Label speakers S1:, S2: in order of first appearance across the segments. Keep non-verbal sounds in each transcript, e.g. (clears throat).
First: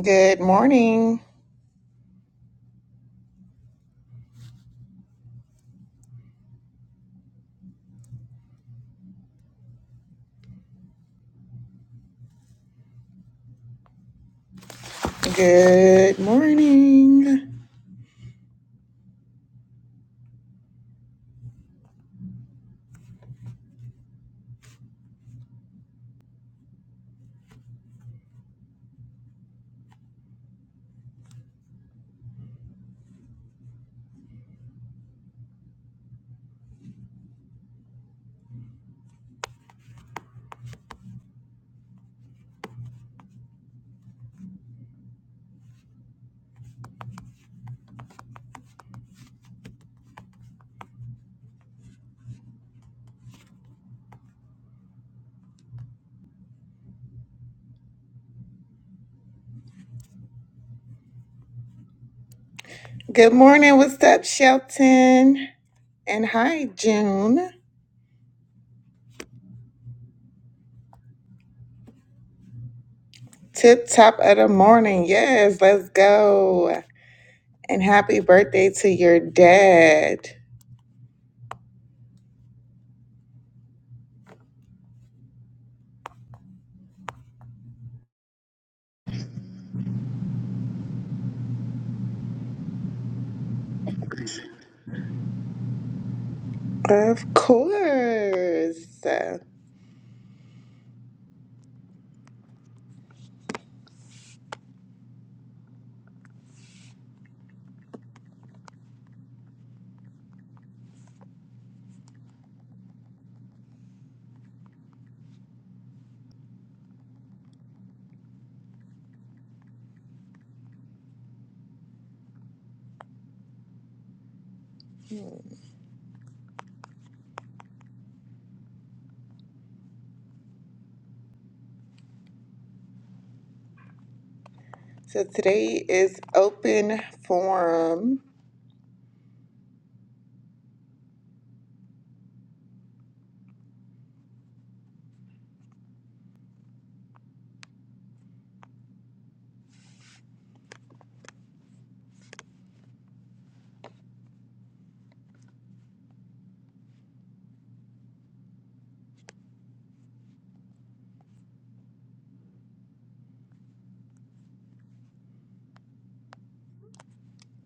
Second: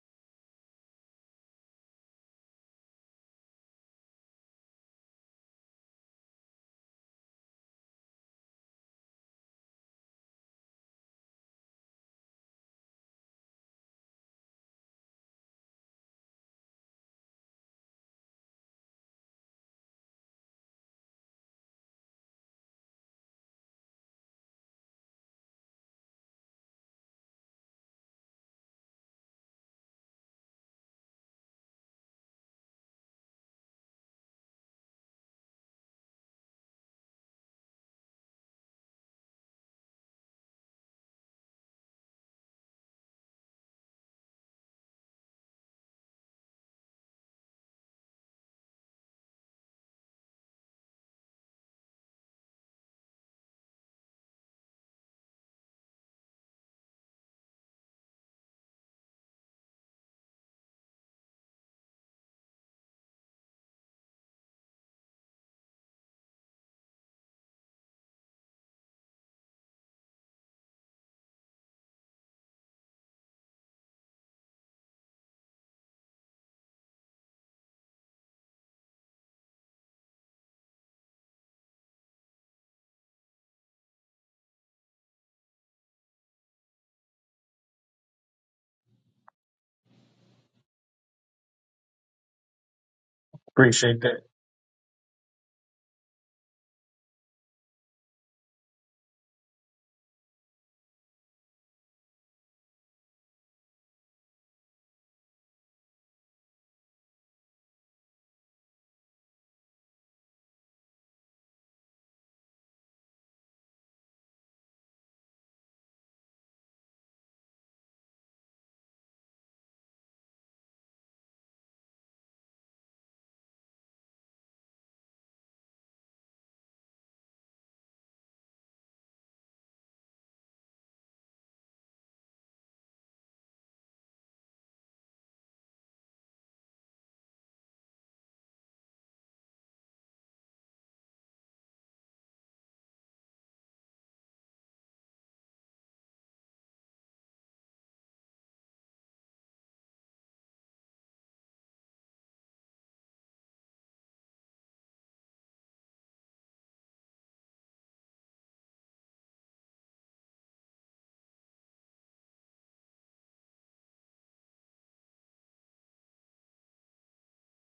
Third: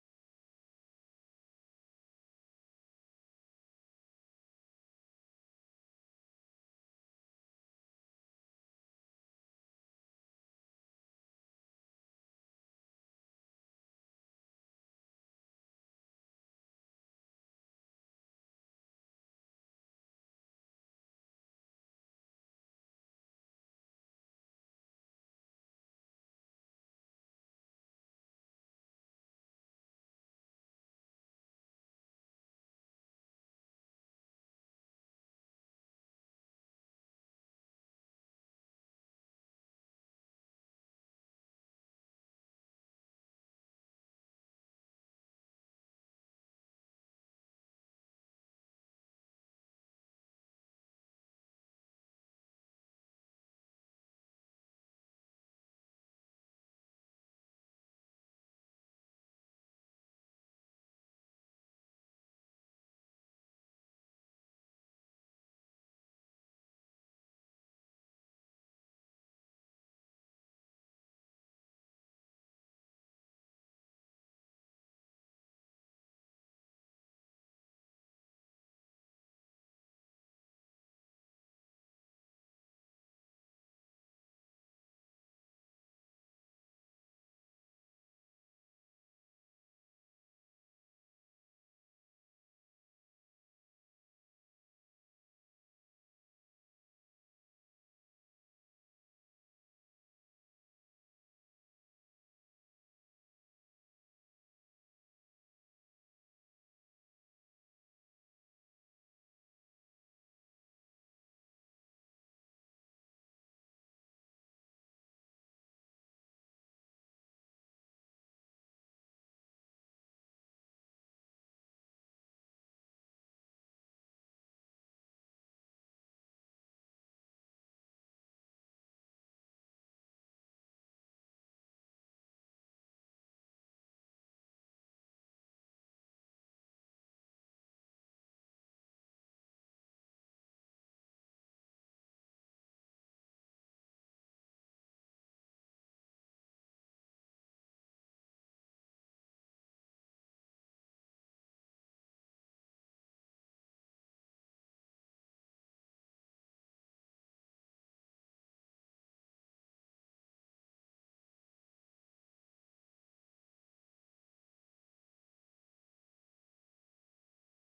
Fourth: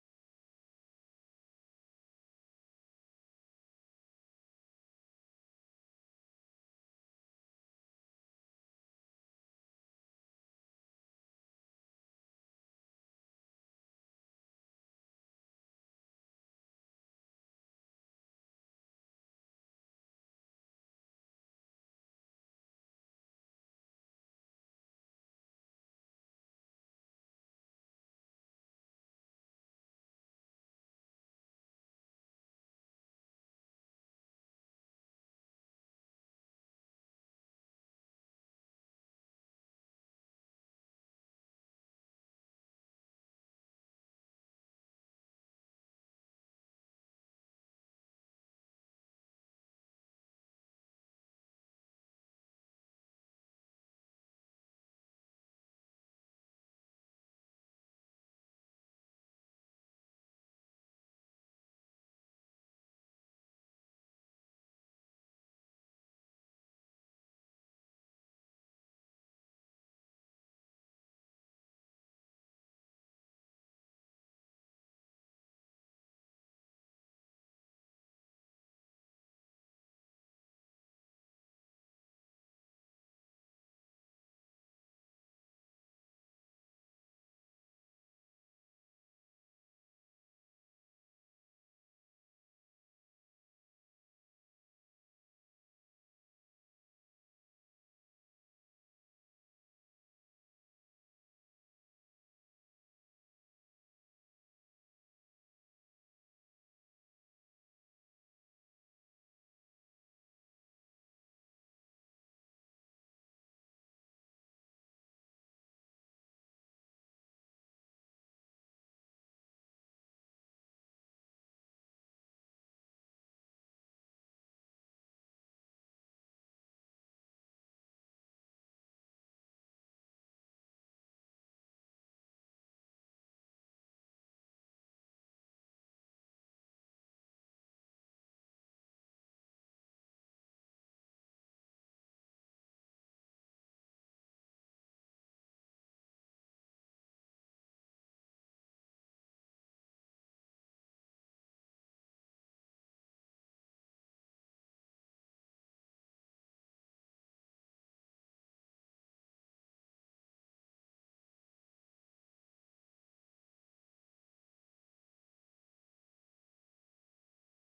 S1: Good morning. Good morning. Good morning. What's up, Shelton? And hi, June. Tip top of the morning. Yes, let's go. And happy birthday to your dad.
S2: Appreciate that.
S1: Of course. So today is open forum.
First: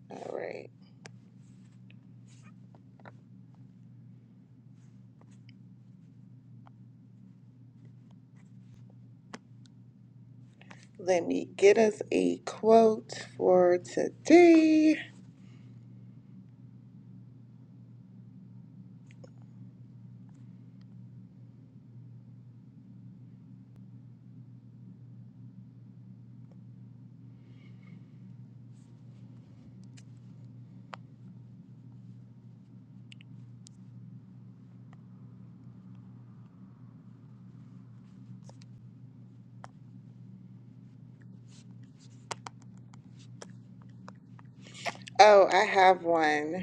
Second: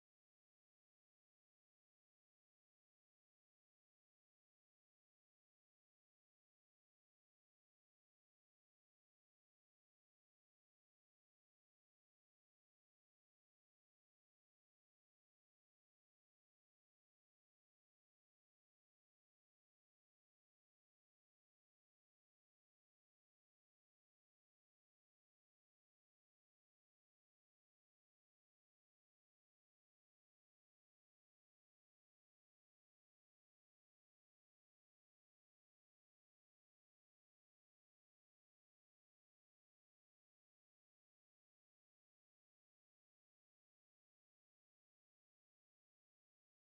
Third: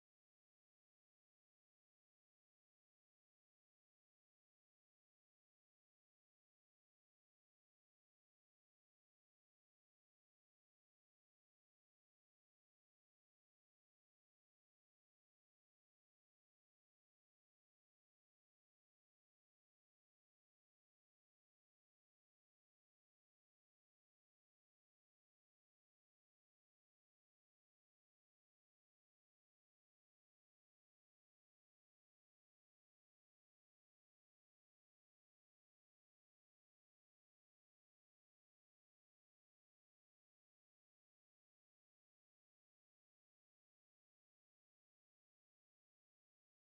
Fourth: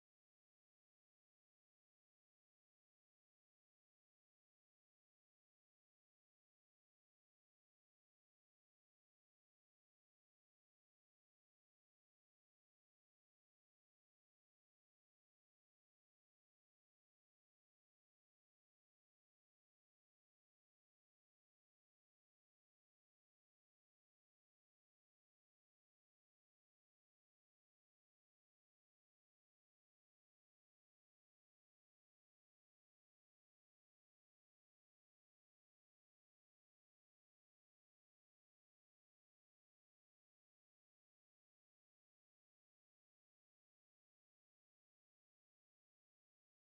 S1: All right. Let me get us a quote for today. Oh, I have one.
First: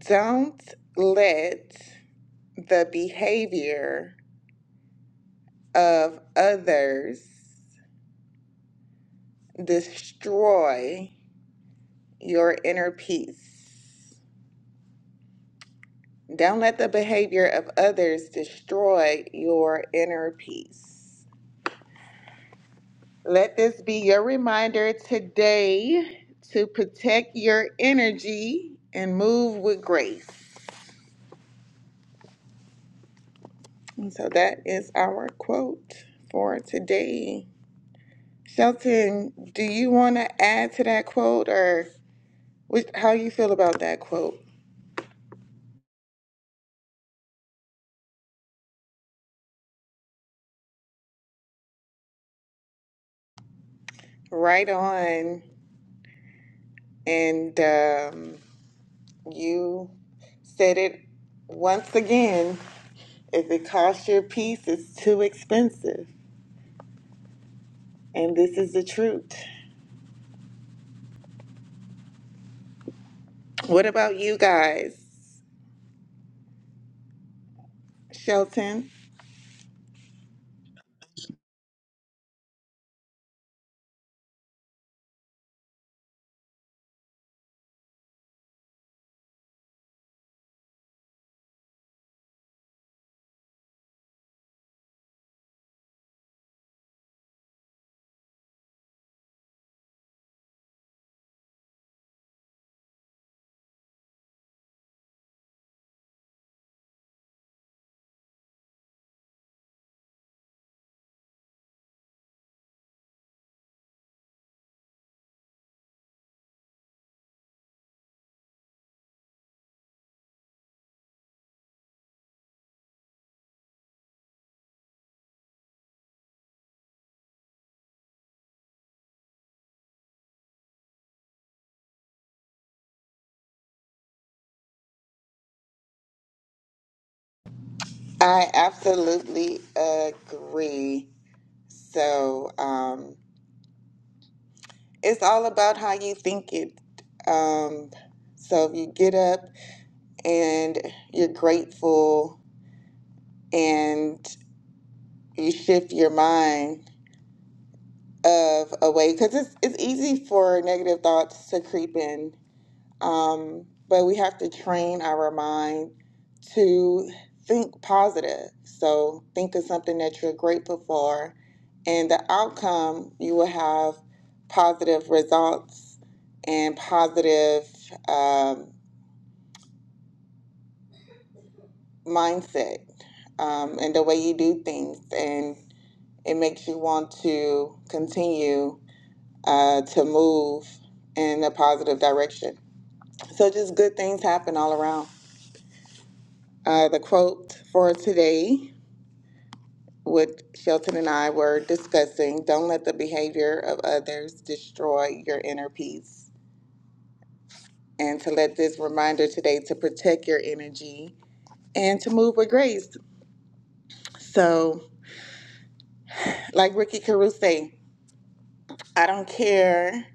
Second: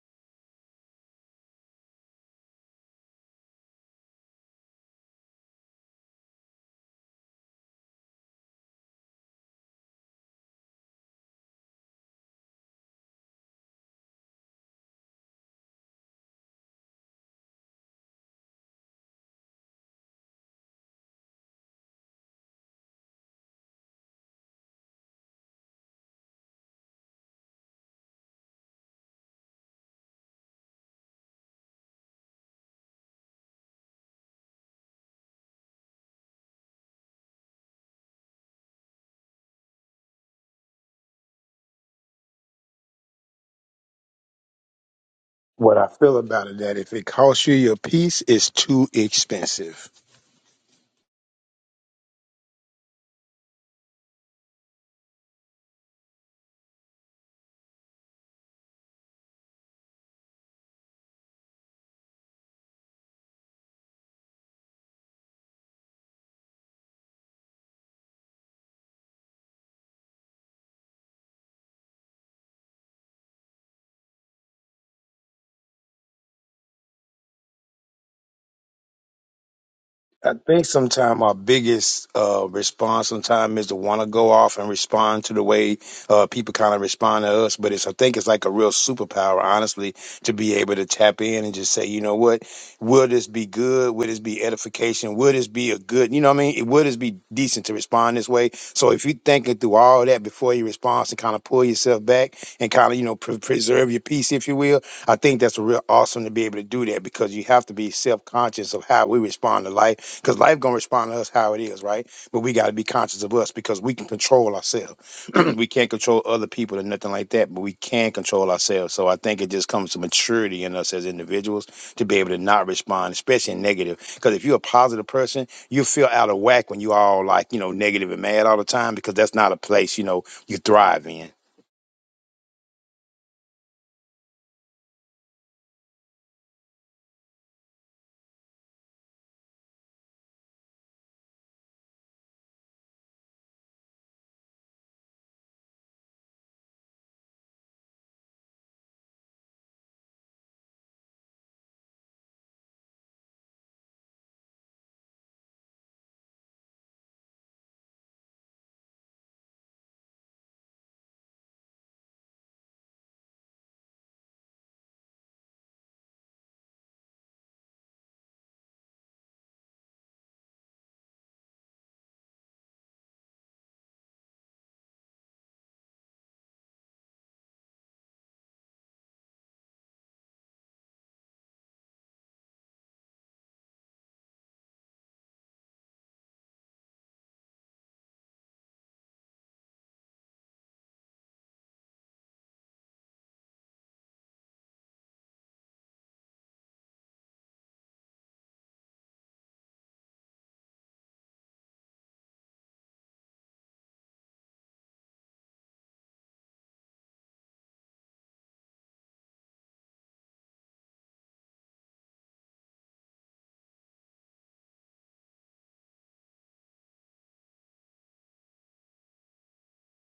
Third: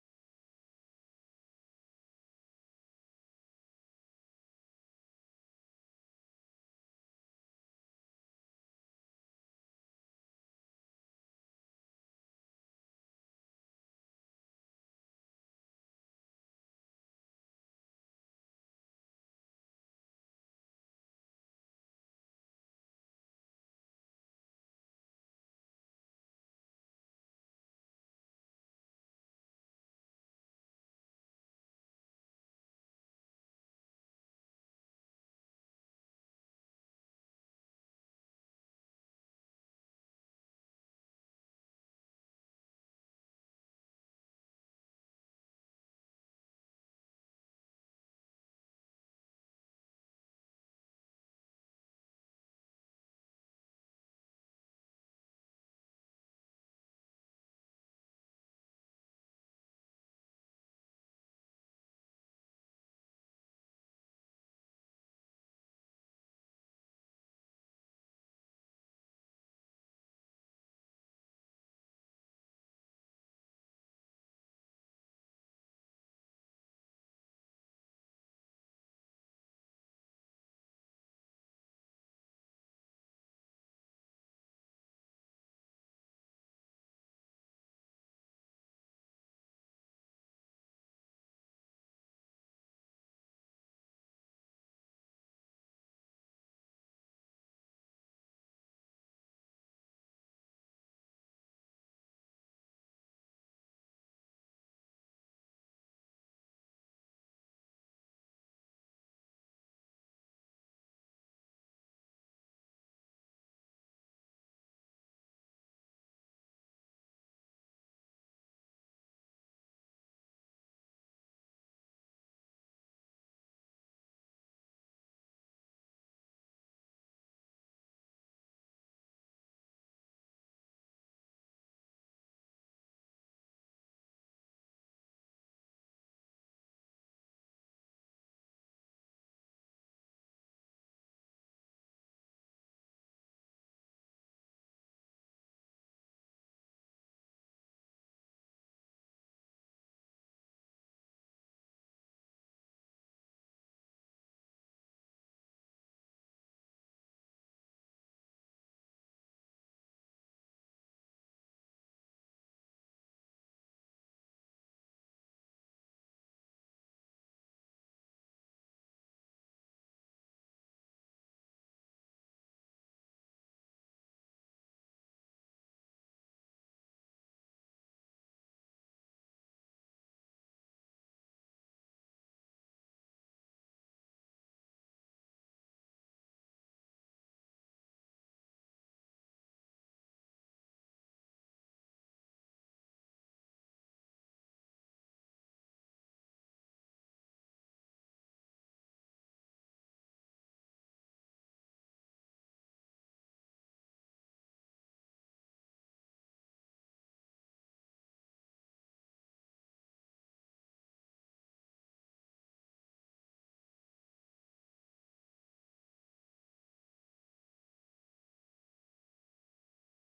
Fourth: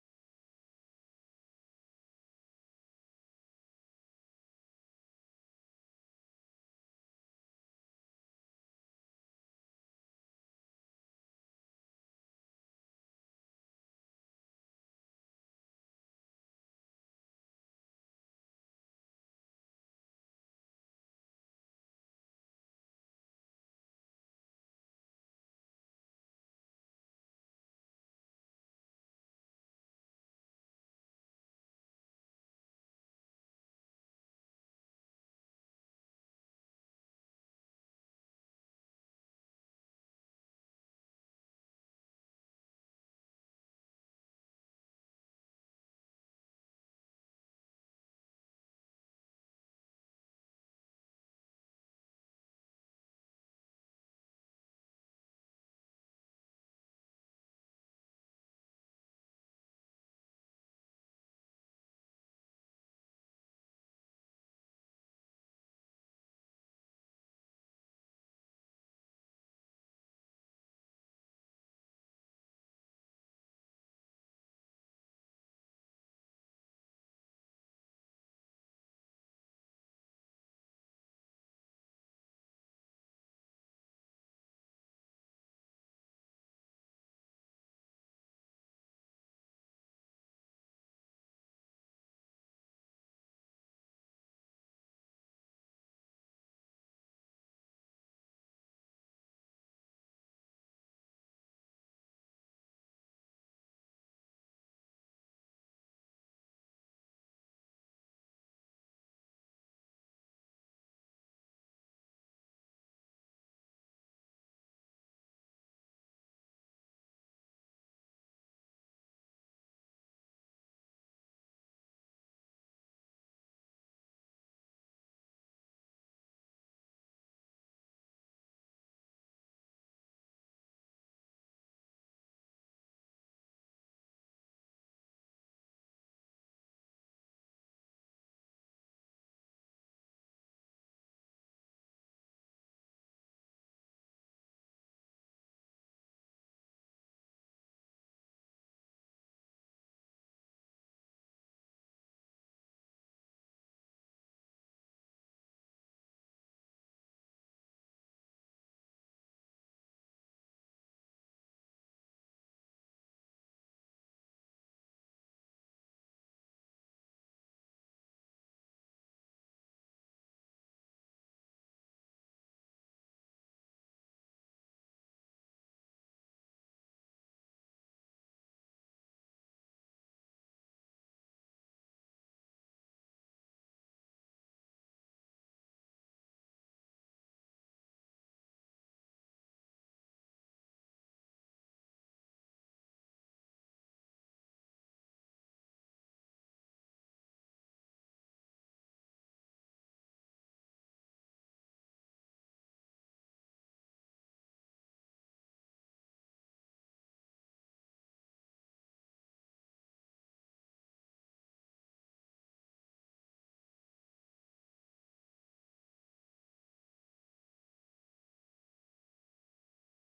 S1: Don't let the behavior of others destroy your inner peace. Don't let the behavior of others destroy your inner peace. Let this be your reminder today to protect your energy and move with grace. And so that is our quote for today. Shelton, do you want to add to that quote or what, how you feel about that quote?
S2: What I feel about it that if it costs you your peace, it's too expensive.
S1: Right on. And um, you said it once again. If it costs your piece, it's too expensive. And this is the truth. What about you guys, Shelton?
S2: I think sometimes our biggest uh, response sometimes is to want to go off and respond to the way uh, people kind of respond to us. But it's I think it's like a real superpower, honestly, to be able to tap in and just say, you know what, will this be good? Will this be edification? Will this be a good? You know what I mean? Will this be decent to respond this way? So if you're thinking through all that before you respond and kind of pull yourself back and kind of you know pre- preserve your peace, if you will, I think that's real awesome to be able to do that because you have to be self conscious of how we respond to life because life gonna respond to us how it is, right? But we gotta be conscious of us because we can control ourselves. (clears throat) we can't control other people and nothing like that, but we can control ourselves. So I think it just comes to maturity in us as individuals to be able to not respond, especially in negative. Because if you're a positive person, you feel out of whack when you all like you know negative and mad all the time because that's not a place you know you thrive in.
S1: I absolutely agree. So um, it's all about how you think it. Um, so if you get up and you're grateful and you shift your mind of away because it's, it's easy for negative thoughts to creep in um, but we have to train our mind to think positive so think of something that you're grateful for and the outcome you will have positive results and positive um, mindset um, and the way you do things. and It makes you want to continue uh, to move in a positive direction. So, just good things happen all around. Uh, the quote for today, what Shelton and I were discussing don't let the behavior of others destroy your inner peace. And to let this reminder today to protect your energy and to move with grace. So, like Ricky Caruso, I don't care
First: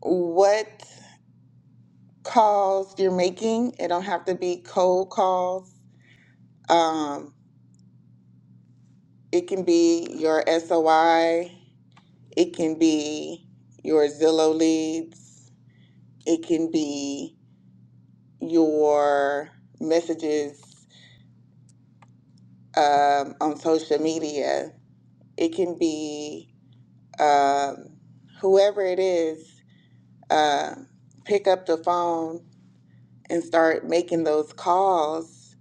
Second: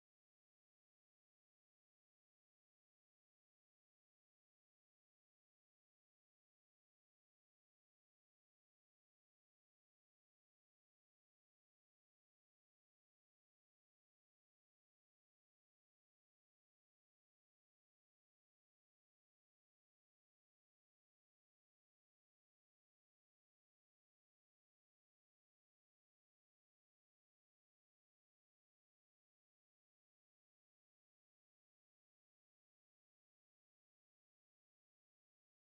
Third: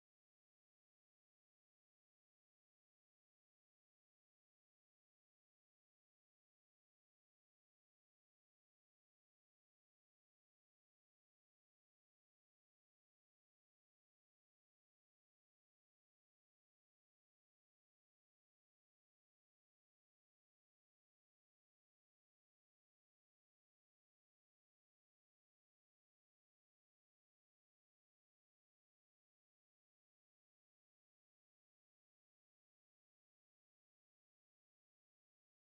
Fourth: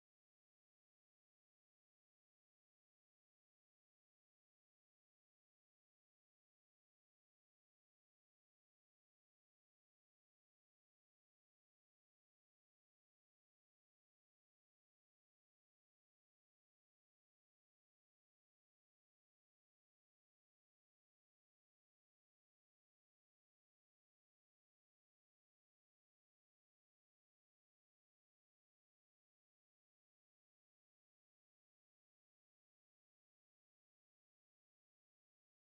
S1: what calls you're making. It don't have to be cold calls. Um, it can be your SOI. It can be your Zillow leads. It can be your messages um, on social media. It can be um, whoever it is. Uh, pick up the phone and start making those calls,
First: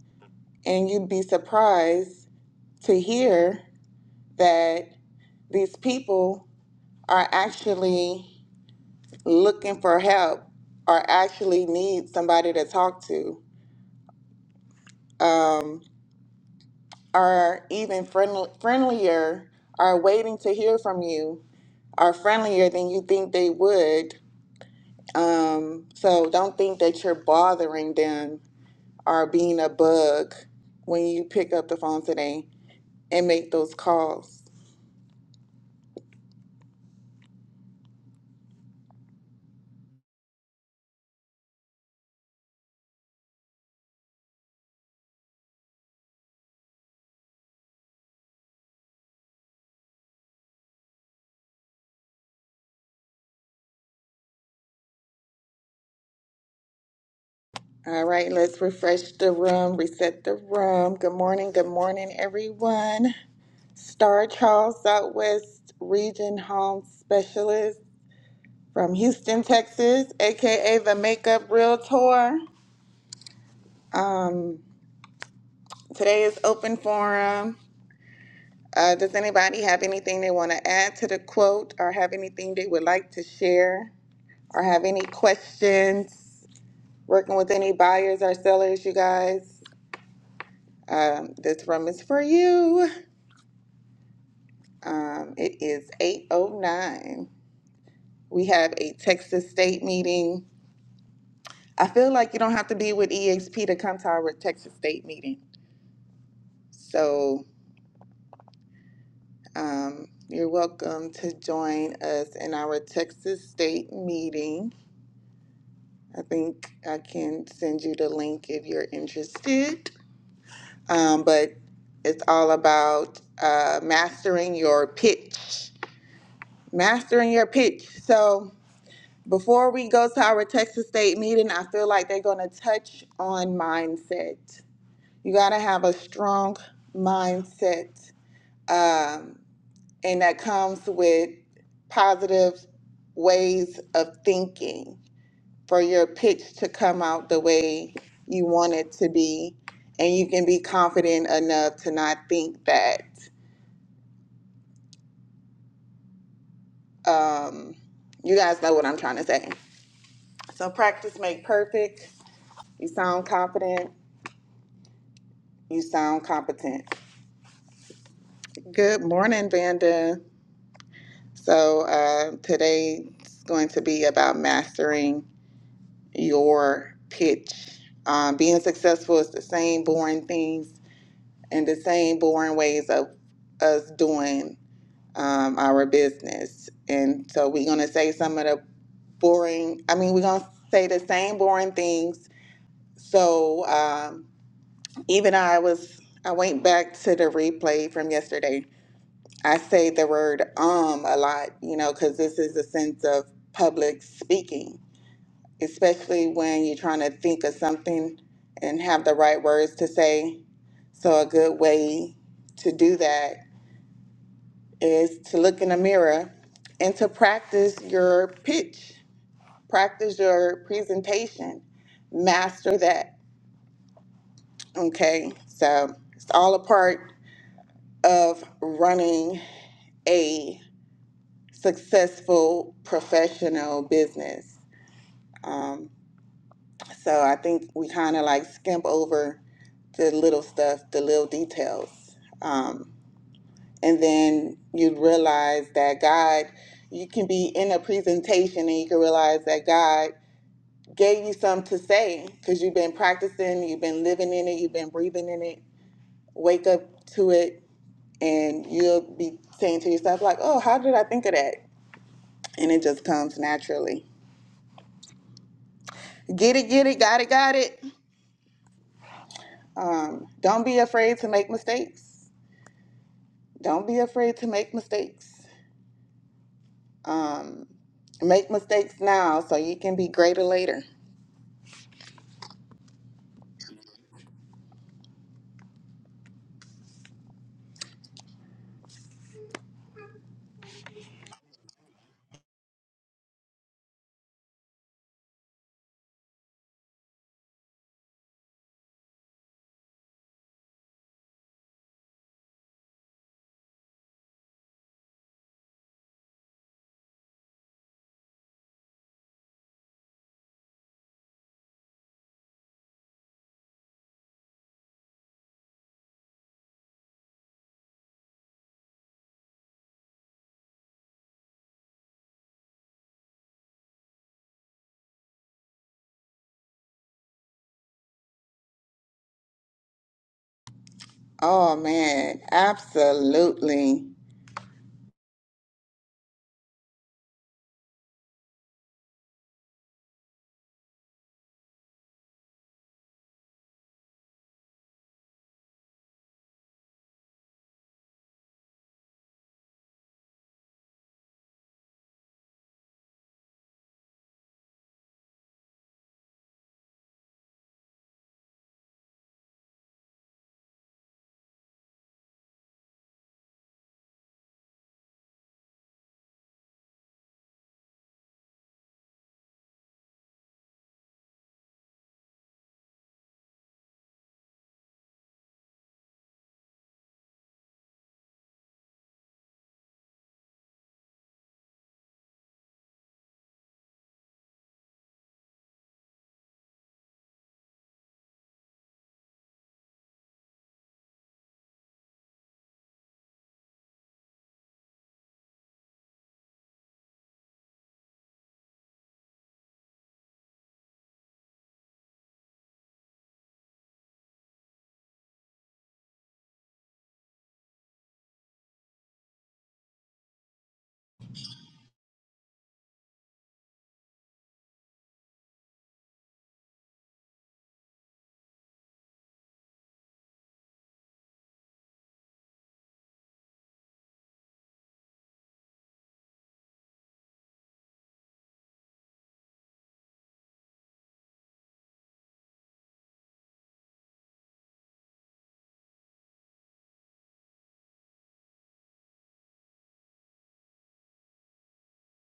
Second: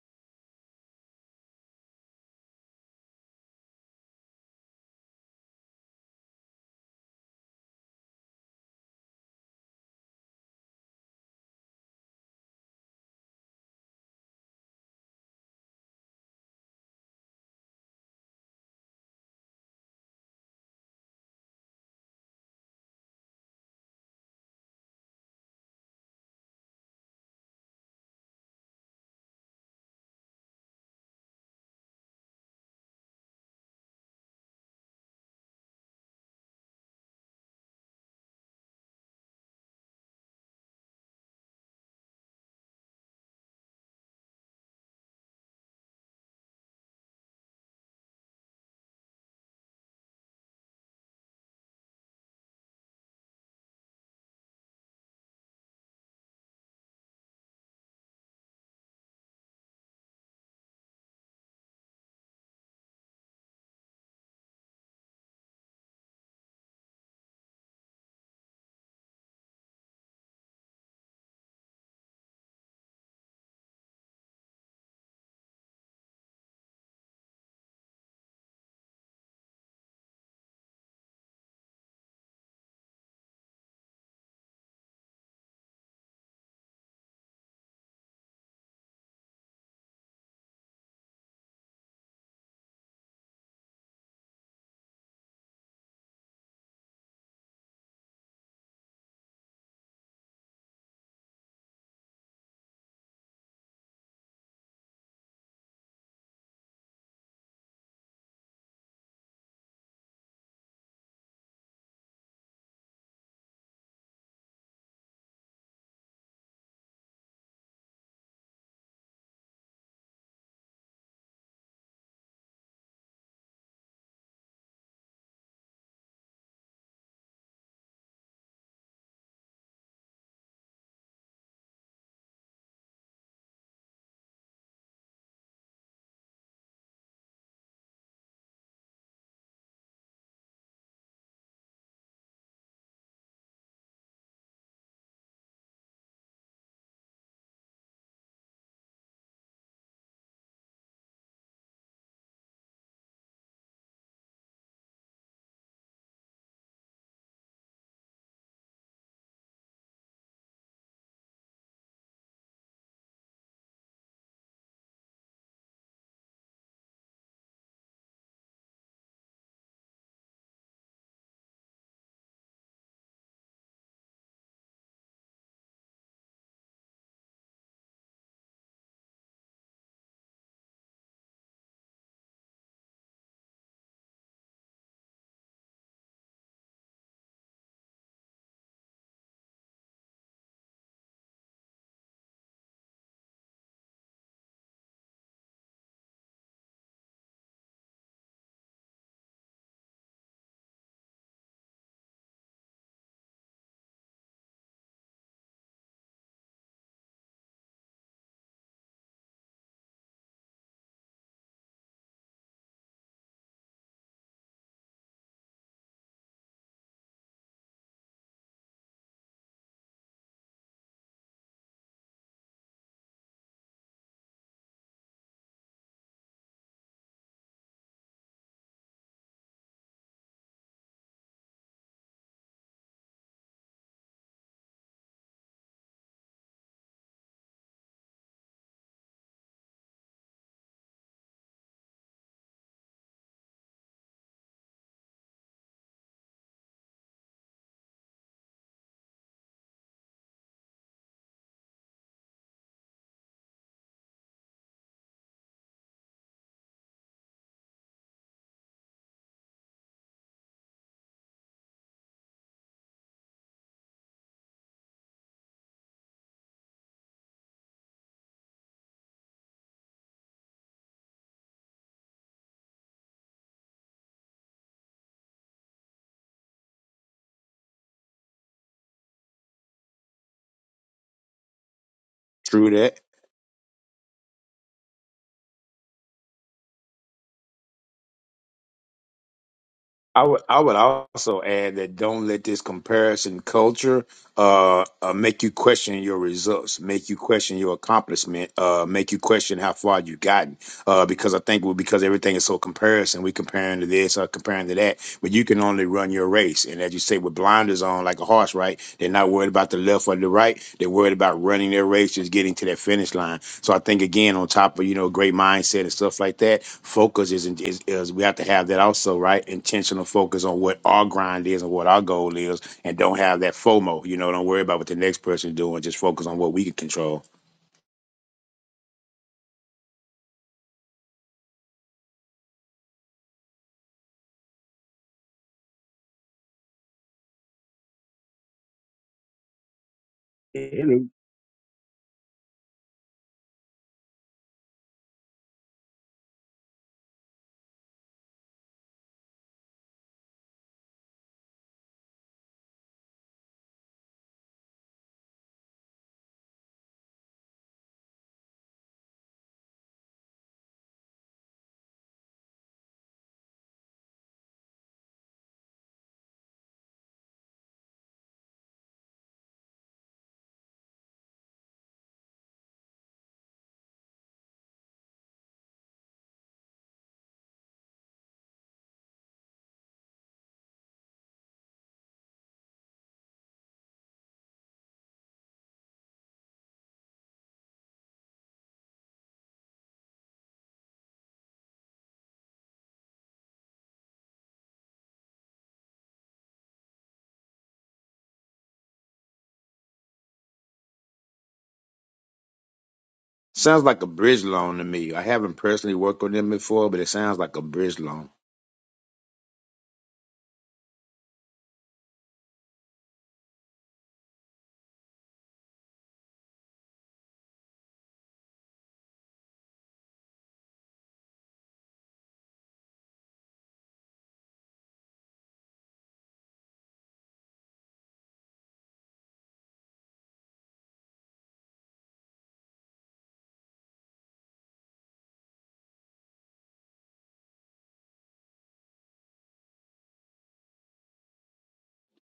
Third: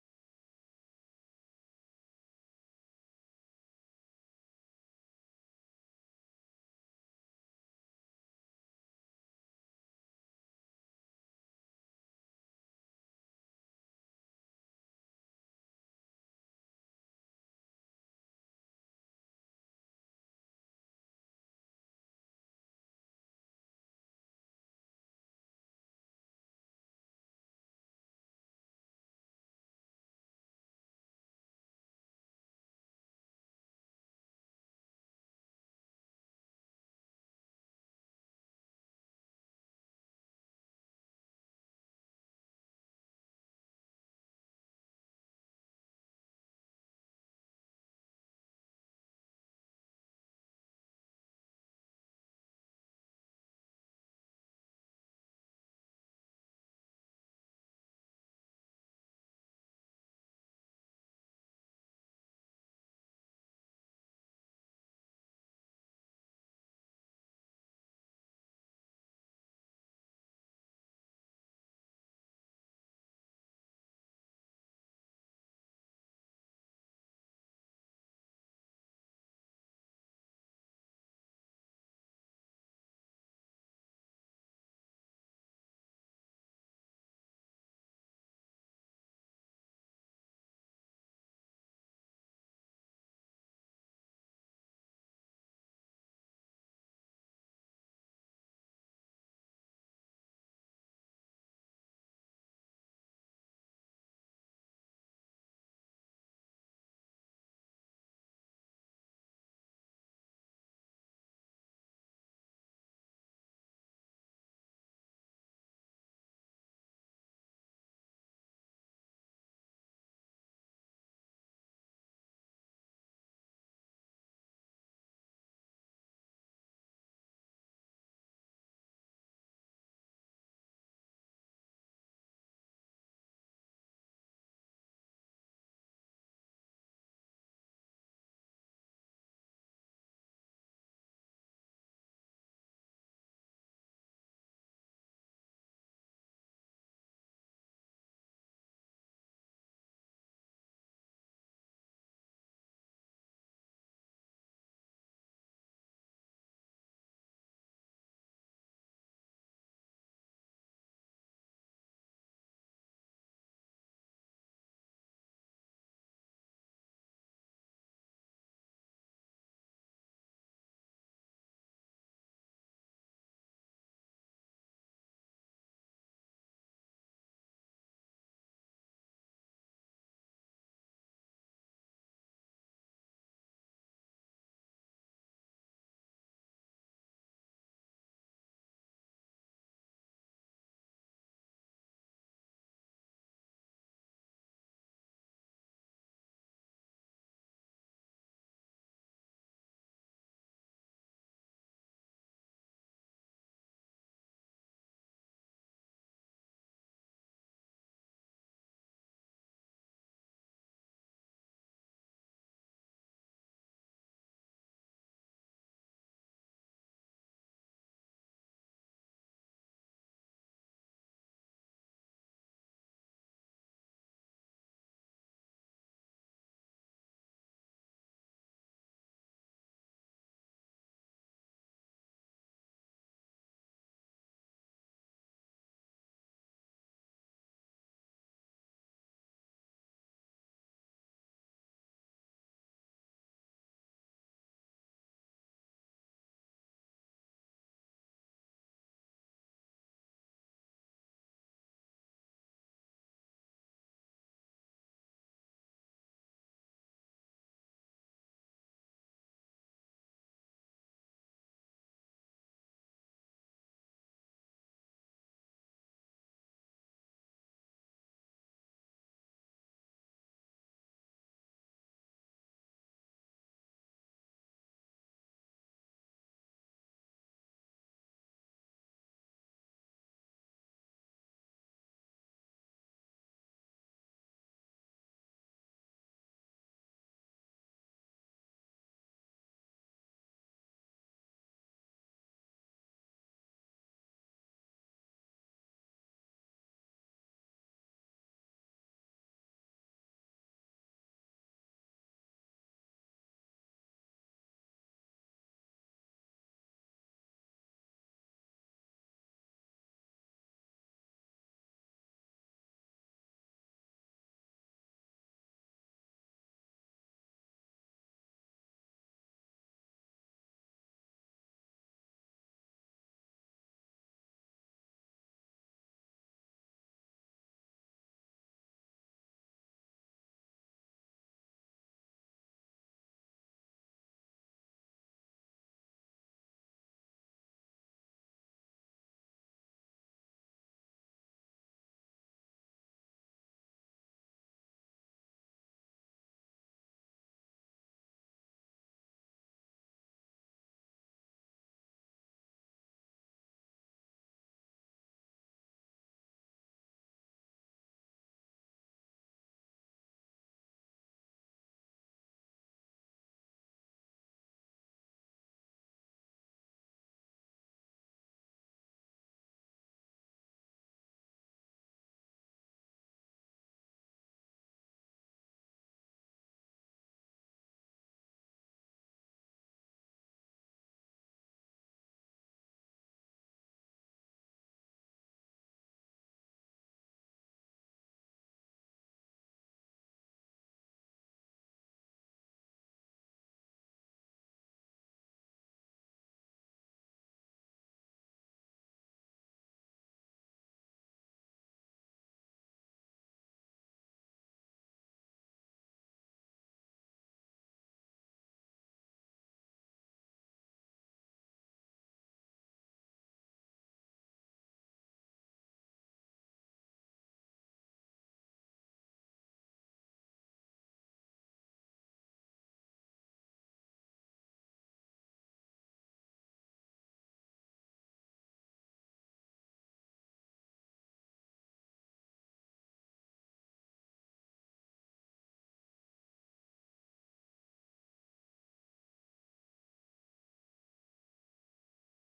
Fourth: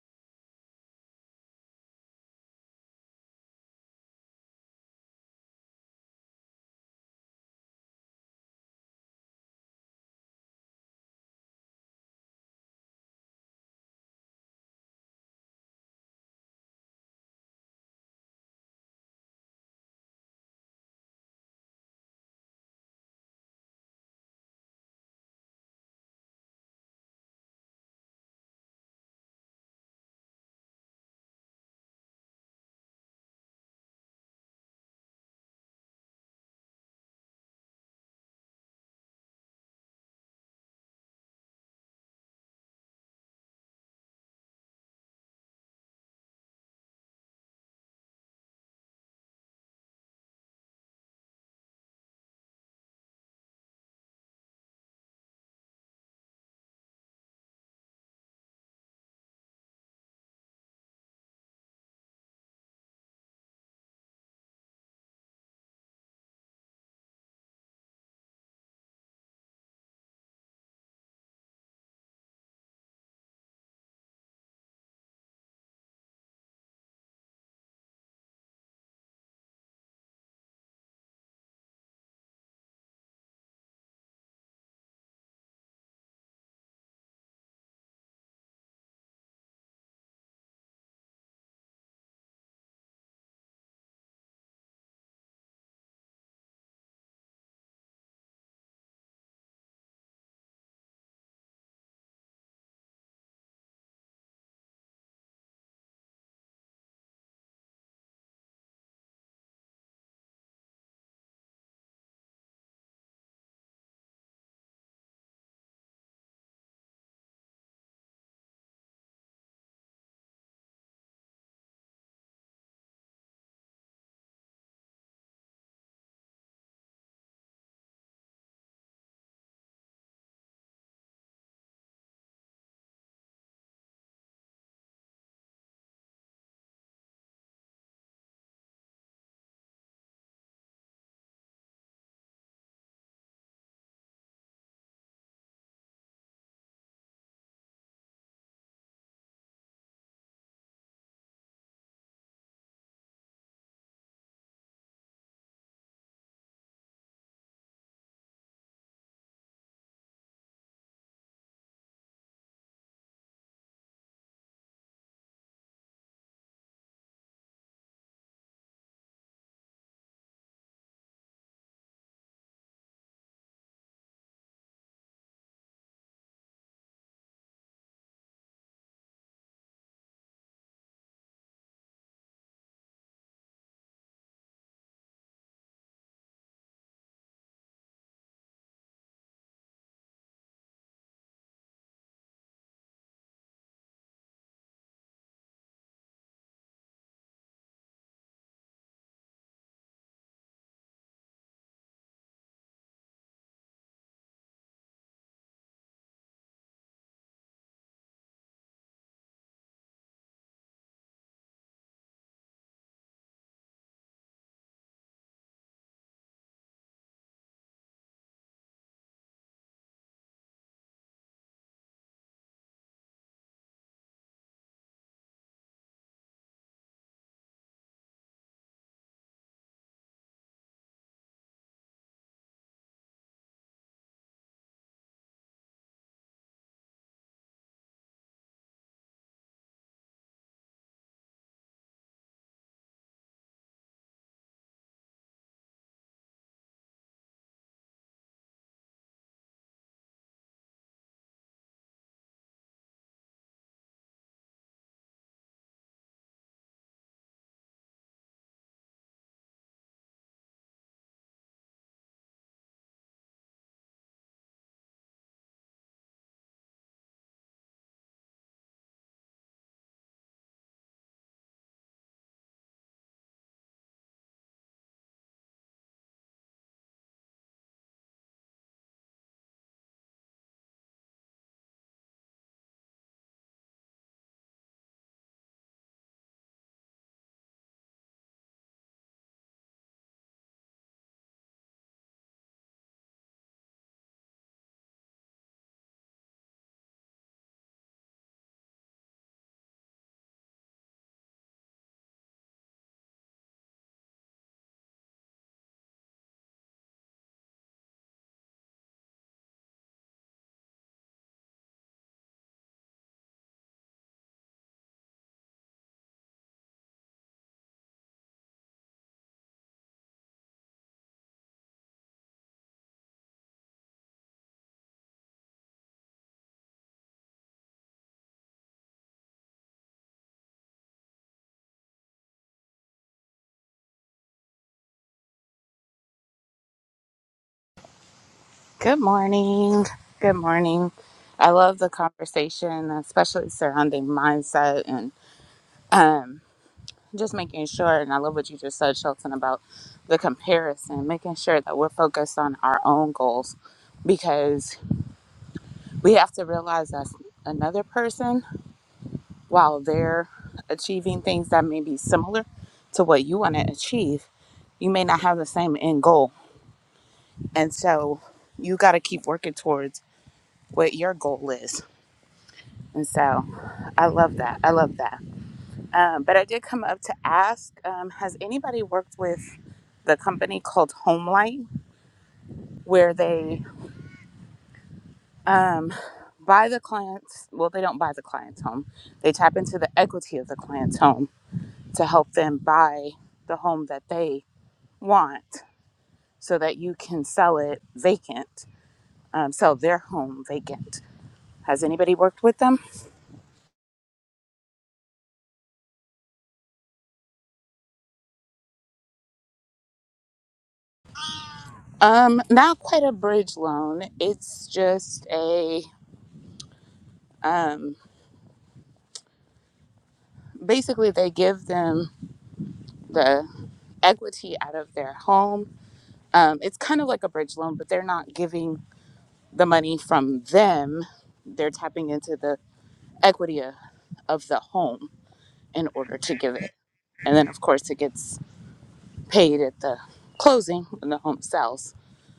S1: and you'd be surprised to hear. that these people are actually looking for help or actually need somebody to talk to um, are even friendly, friendlier are waiting to hear from you are friendlier than you think they would um, so don't think that you're bothering them or being a bug when you pick up the phone today and make those calls All right, let's refresh the room, reset the room. Good morning, good morning, everyone. Star Charles Southwest Region Home Specialist from Houston, Texas, aka the Makeup Realtor. Today is open forum. Uh, does anybody have anything they want to add to the quote or have anything they would like to share or have any questions? Working with any buyers or sellers, you guys, um, this room is for you. Um, it is 8.09. We have a Texas State meeting. I feel like you don't have to be with EXP to come to our Texas State meeting. So um, you're welcome to join us in our Texas State meeting. I think I can send you the link if you're interested. Um, but it's all about uh, mastering your pitch. Mastering your pitch. So Before we go to our Texas State meeting, I feel like they're going to touch on mindset. You got to have a strong mindset, um, and that comes with positive ways of thinking for your pitch to come out the way you want it to be. And you can be confident enough to not think that. Um, you guys know what I'm trying to say. So, practice make perfect. You sound confident You sound competent. Good morning, Vanda. So uh, today's going to be about mastering your pitch. Um, being successful is the same boring things and the same boring ways of us doing um, our business. And so we're going to say some of the boring, I mean, we're going to say the same boring things. So um, even I was, I went back to the replay from yesterday I say the word um a lot, you know, because this is a sense of public speaking, especially when you're trying to think of something and have the right words to say. So, a good way to do that is to look in the mirror and to practice your pitch, practice your presentation, master that. Okay, so it's all a part of running a. successful professional business. Um, so I think we kind of like skimp over the little stuff, the little details. Um, and then you realize that God, you can be in a presentation and you can realize that God gave you something to say because you've been practicing, you've been living in it, you've been breathing in it. Wake up to it, and you'll be saying to yourself, like, oh, how did I think of that? And it just comes naturally. Get it, get it, got it, got it. Um, don't be afraid to make mistakes. Don't be afraid to make mistakes. Um, make mistakes now so you can be greater later.
S2: True that. I would I would also add that don't let this comparison culture uh, uh make you question your results, make you question your accomplishment, uh make you question how far you gotten uh, because I think we because everything is so comparison. We comparing to this, uh, comparing to that, but you can only run your race. And as you say, with blinders on, like a horse, right? They're not worried about the left or the right. They're worried about running their race, just getting to that finish line. So I think again, on top of you know great mindset and stuff like that, focus is, is is we have to have that also, right? Intentional focus on what our grind is and what our goal is, and don't have that FOMO. You know, don't worry about what the next person is doing. Just focus on what we can control.
S1: Oh man, absolutely.
S3: Good morning. Good morning. I love the conversation, especially surrounding mindset and um, just making sure. And I love what you just said, Shelton, about the comparison, making sure that we're focused on our own goals because we have to realize that another person, while they're achieving things that may be similar to what you want to achieve, you may not have the same end goal. And so you got to keep working towards what your goal is And so I love that. I love that. Um, but I did come up to ask um, Has anybody worked with the company called Homelight, where they um, buy the clients? Well, they don't buy the client's home, they tap into the equity of the client's home to help them buy the home that they want so that you can sell it vacant, um, sell their home vacant. Has anybody worked with them?
S2: Sounds like a bridge loan to me. I haven't personally worked on them before, but it sounds like a bridge loan.
S3: Um, not quite a bridge loan. It's just a basically they give them the equity out of their home. Um, it's kind of like a bridge loan, but they're not giving the money from them. They're tapping into the equity of, of the home in order to give it. And then, of course, it gets paid at the closing when the home sells.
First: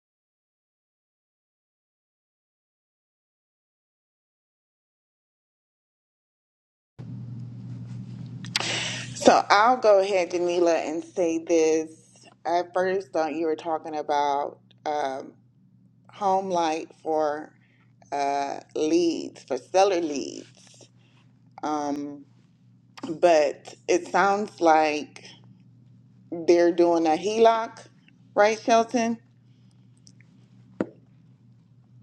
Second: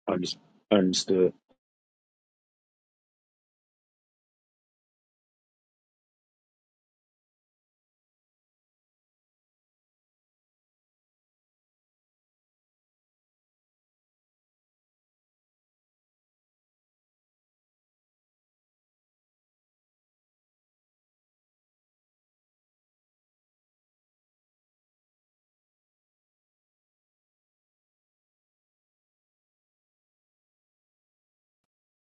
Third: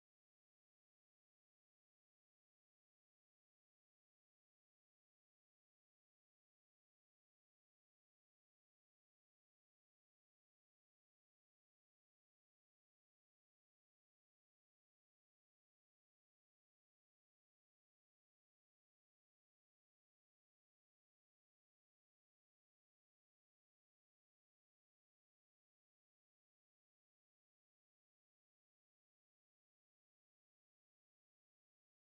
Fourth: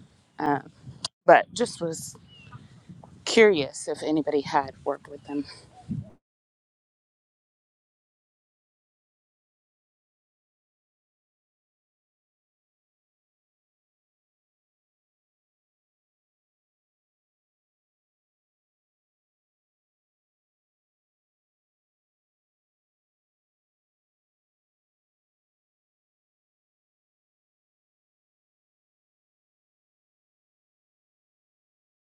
S2: Unders-
S3: Um,
S2: un-
S3: but just was curious if anybody had worked with them
S1: So I'll go ahead, Danila, and say this. I first thought you were talking about um, home light for uh, leads, for seller leads. Um, but it sounds like they're doing a HELOC, right, Shelton?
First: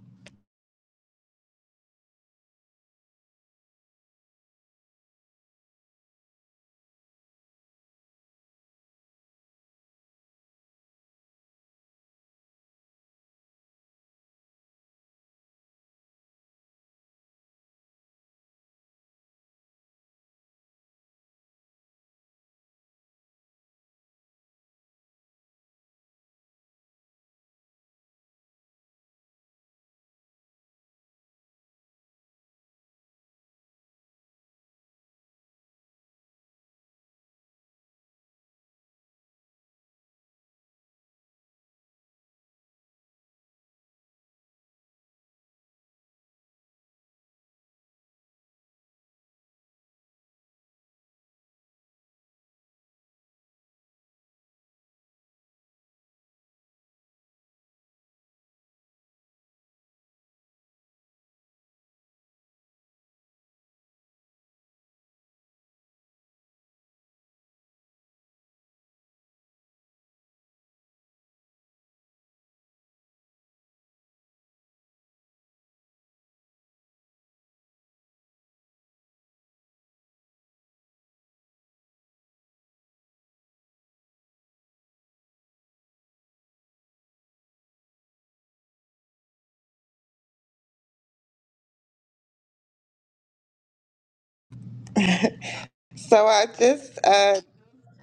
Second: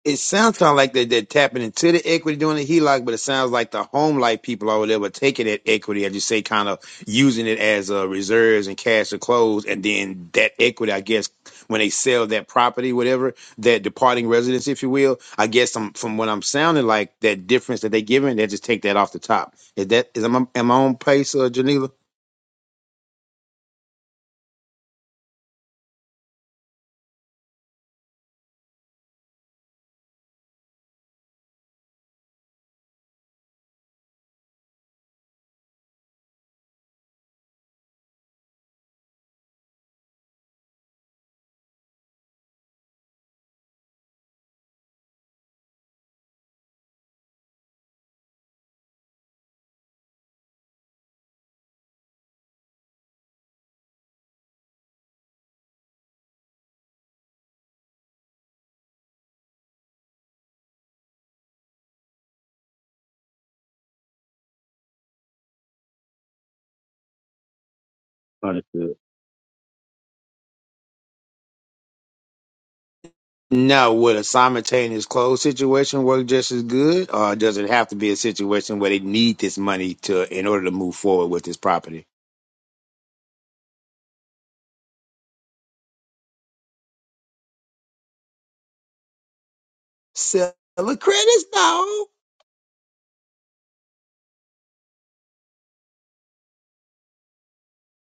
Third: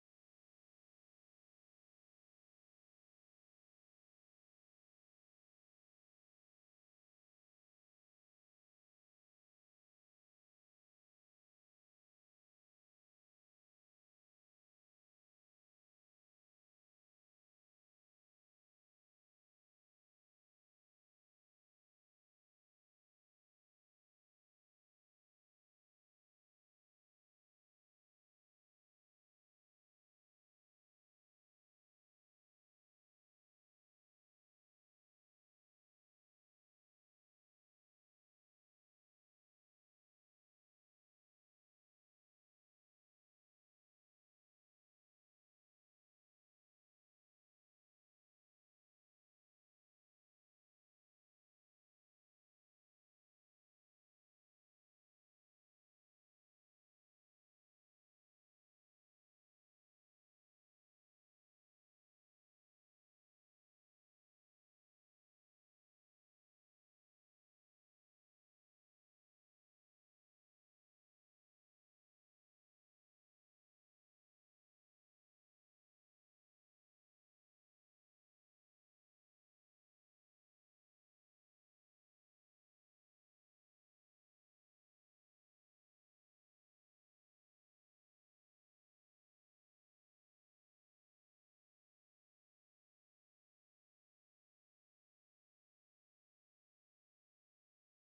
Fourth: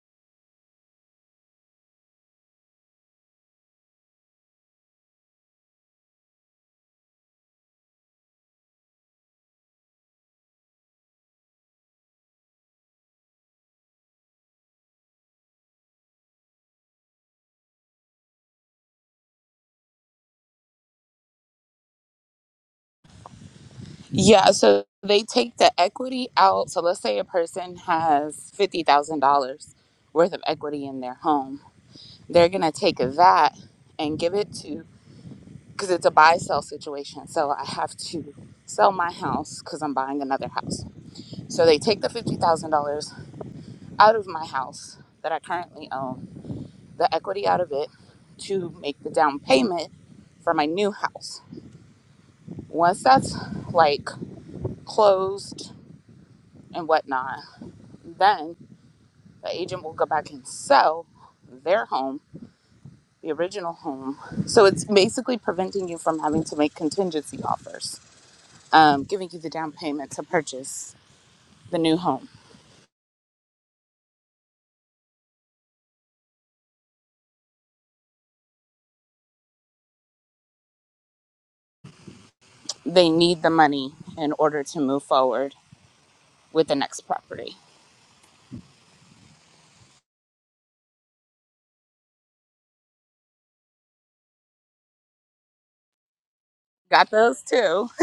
S2: It sounds kind of like they, they're tapping into the equity doing the HELOC, but it sounds like the home life people over there were taking that equity, as you say, kind of using it as uh, reserves and cash to close. And then that equity, I guess, when they sell that property, whatever, that departing residence, if you will, I guess i from what I'm sounding like, that difference that they giving, they just take that off the top. Is that, is am I, am I on pace, uh, Janila?
S3: Yeah, so they take the equity out. So let's say a person has $50,000 worth of equity in their home. They're going to take that and give it to, because it's a buy sell situation. So I have to sell my house because I'm buying another house. So they take the $50,000 out of my house that I currently own, the equity out of it to make the down payment for my new house. Once that's like closed and whatnot, The agent will go back and sell their home, the original home. So it's basically preventing you from having to make contingency offers, um, giving you the down payment to purchase the new home.
S2: Now, would a simultaneous close situation work just as good, or does it have to be a situation where they need this money to in order to move forward with this property?
S3: They need the money in order to move forward with the next property.
S2: Sell the credits, dog.
S1: So I just
S3: Got those
S1: uh,
S3: too. (laughs)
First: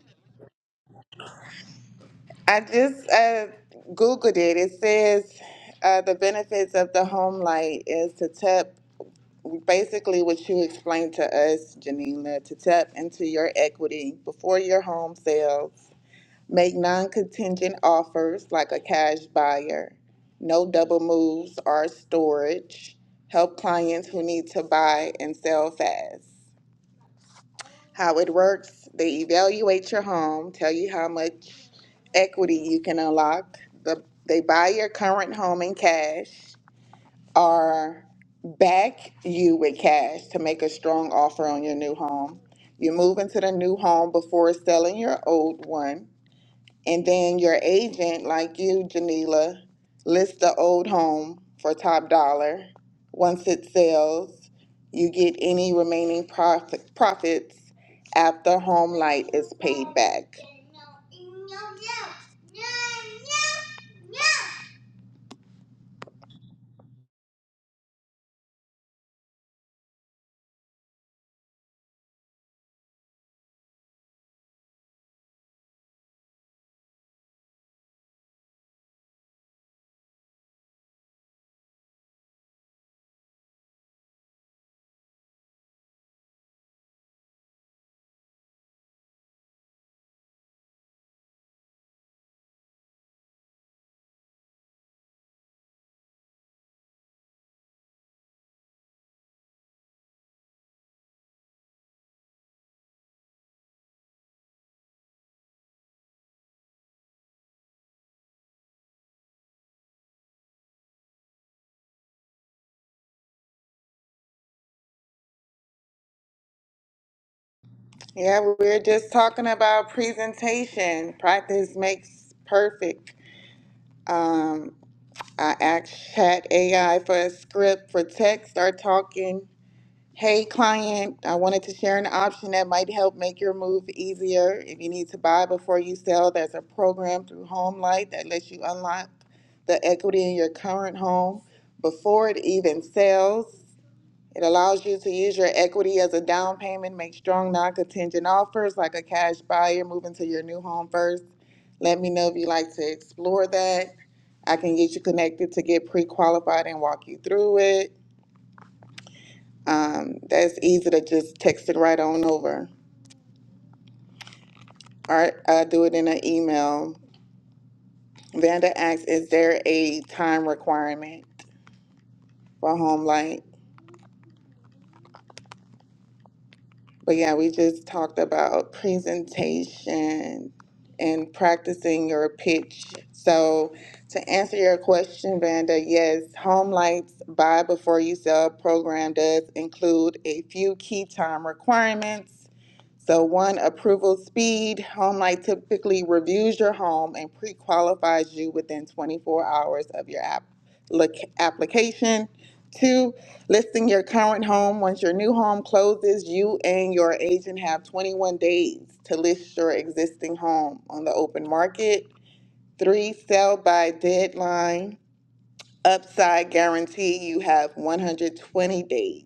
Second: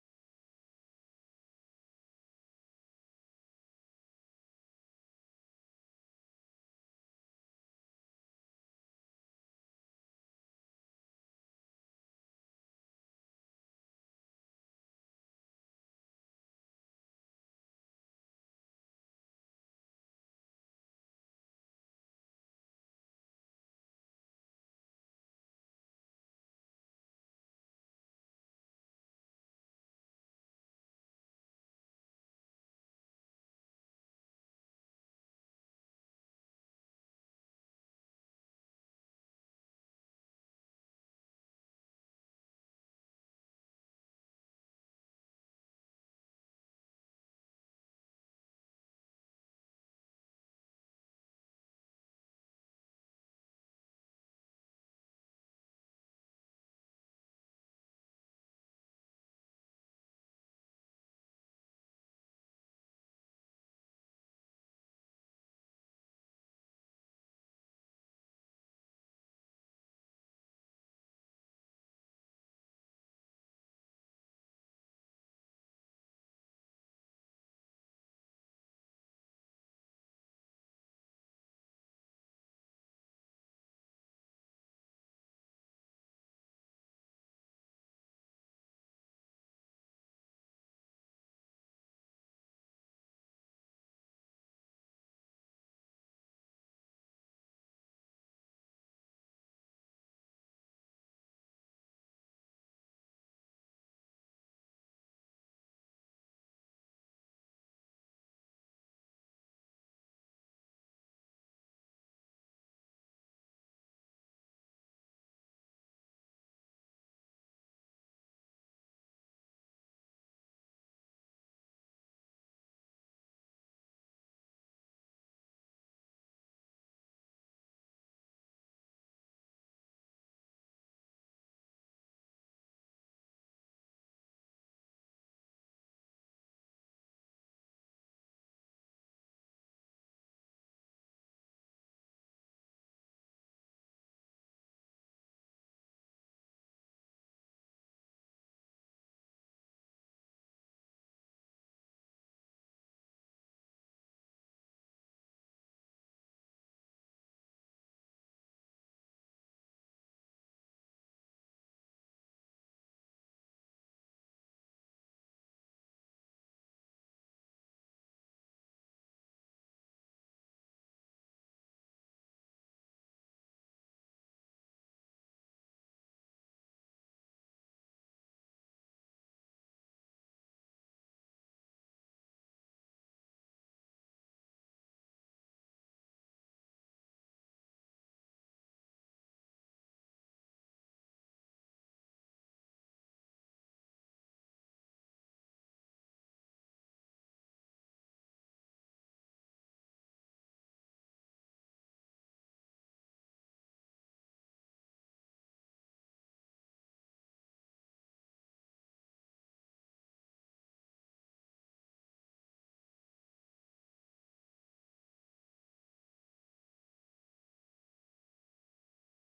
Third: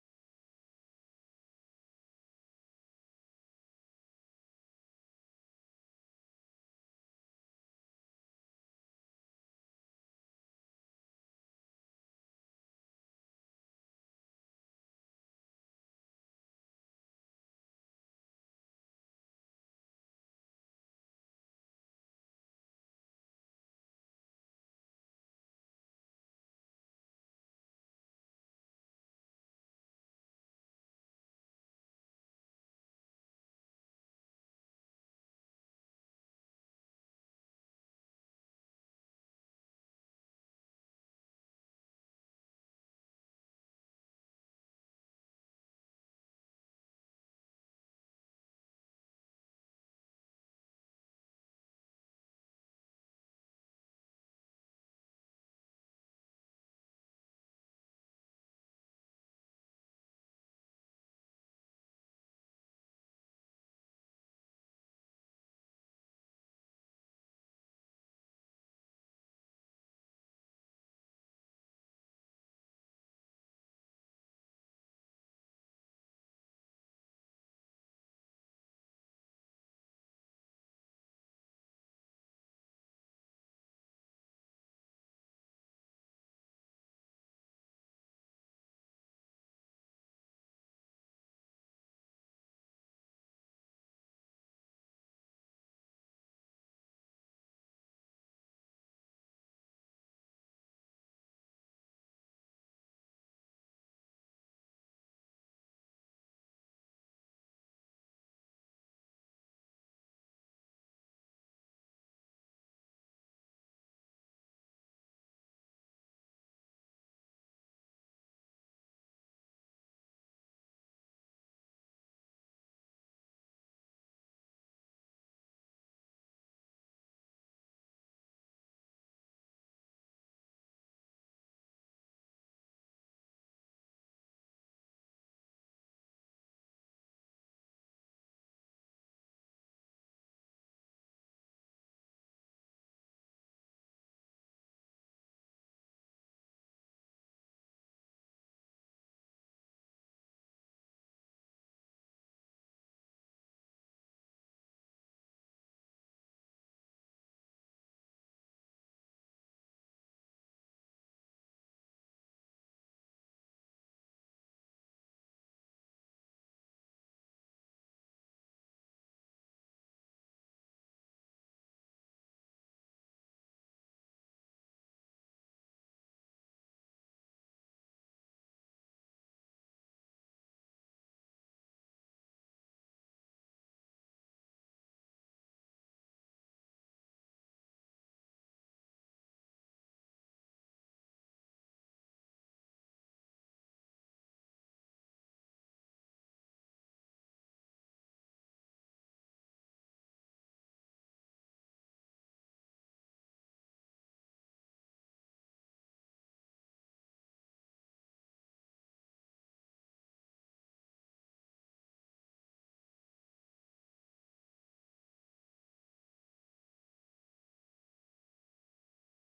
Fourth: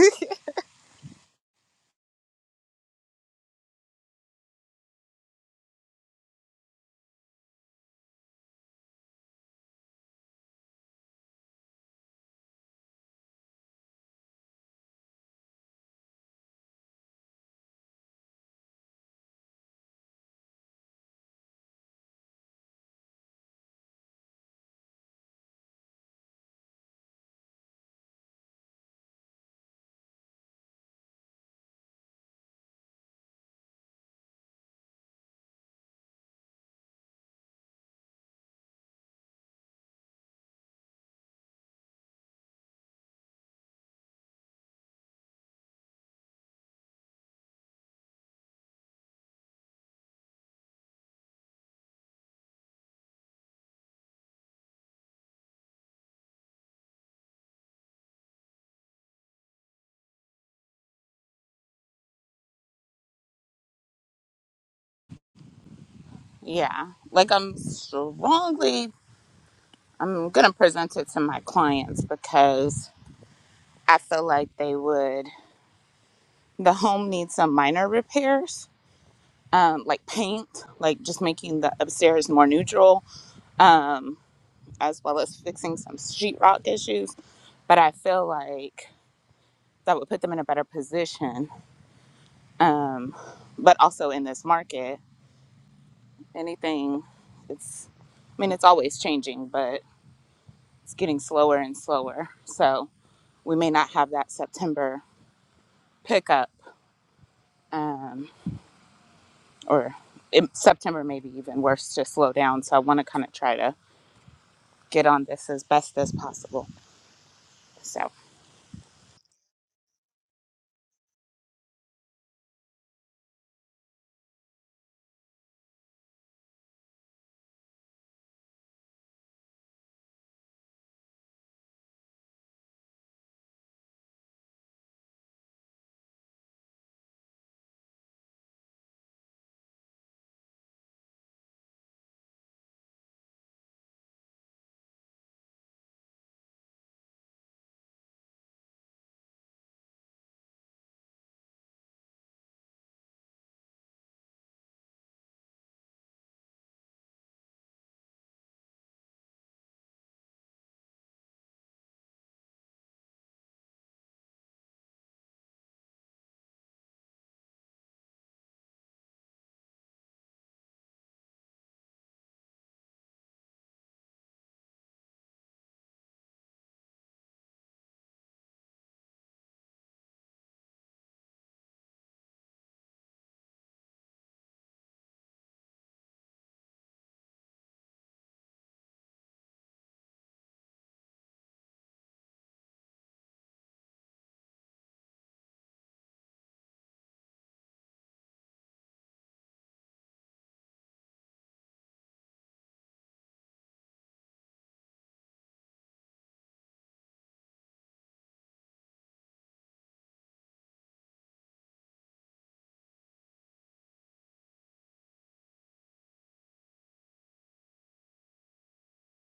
S1: I just uh, googled it. It says uh, the benefits of the home light is to tap basically what you explained to us, Janina, to tap into your equity before your home sells. Make non-contingent offers like a cash buyer. No double moves or storage. Help clients who need to buy and sell fast. how it works. They evaluate your home, tell you how much equity you can unlock. The, they buy your current home in cash or back you with cash to make a strong offer on your new home. You move into the new home before selling your old one. And then your agent, like you, Janila, lists the old home for top dollar. Once it sells, you get any remaining profit, profits after home light is paid back.
S3: Yeah. Like I'm strongly I'm gonna present it to my clients because I feel like they would the home needs some minor repairs um, like paint, like just making the upstairs more neutral, um, as well as fixing some sheetrock issues. But I feel like that would put them in a better position. Um, but also in this market, anything, it's, I mean, it's always changing, but it's getting slower and slower. So we may not have that September pickup, um, or in September, maybe even worse, to slow down. So I want to kind of try to get on this as best as possible. So
S1: Yeah, we we're just talking about presentation. Practice makes perfect. Um, I asked Chat AI for a script for text or talking Hey, client, I wanted to share an option that might help make your move easier. If you need to buy before you sell, there's a program through HomeLight that lets you unlock the equity in your current home before it even sells. It allows you to use your equity as a down payment, make strong non contingent offers like a cash buyer moving to your new home first. Let me know if you'd like to explore that. I can get you connected to get pre qualified and walk you through it. Um, that's easy to just text it right on over. Or I do it in an email. Vanda asks, is there a time requirement for home light? But yeah, we just talked about presentation and practicing your pitch. So to answer your question, Vanda, yes, Home Light's buy before you sell program does include a few key time requirements So one, approval speed. HomeLight typically reviews your home and pre-qualifies you within 24 hours of your app, look, application. Two, listing your current home. Once your new home closes, you and your agent have 21 days to list your existing home on the open market. Three, sell by deadline. Upside guarantee, you have 120 days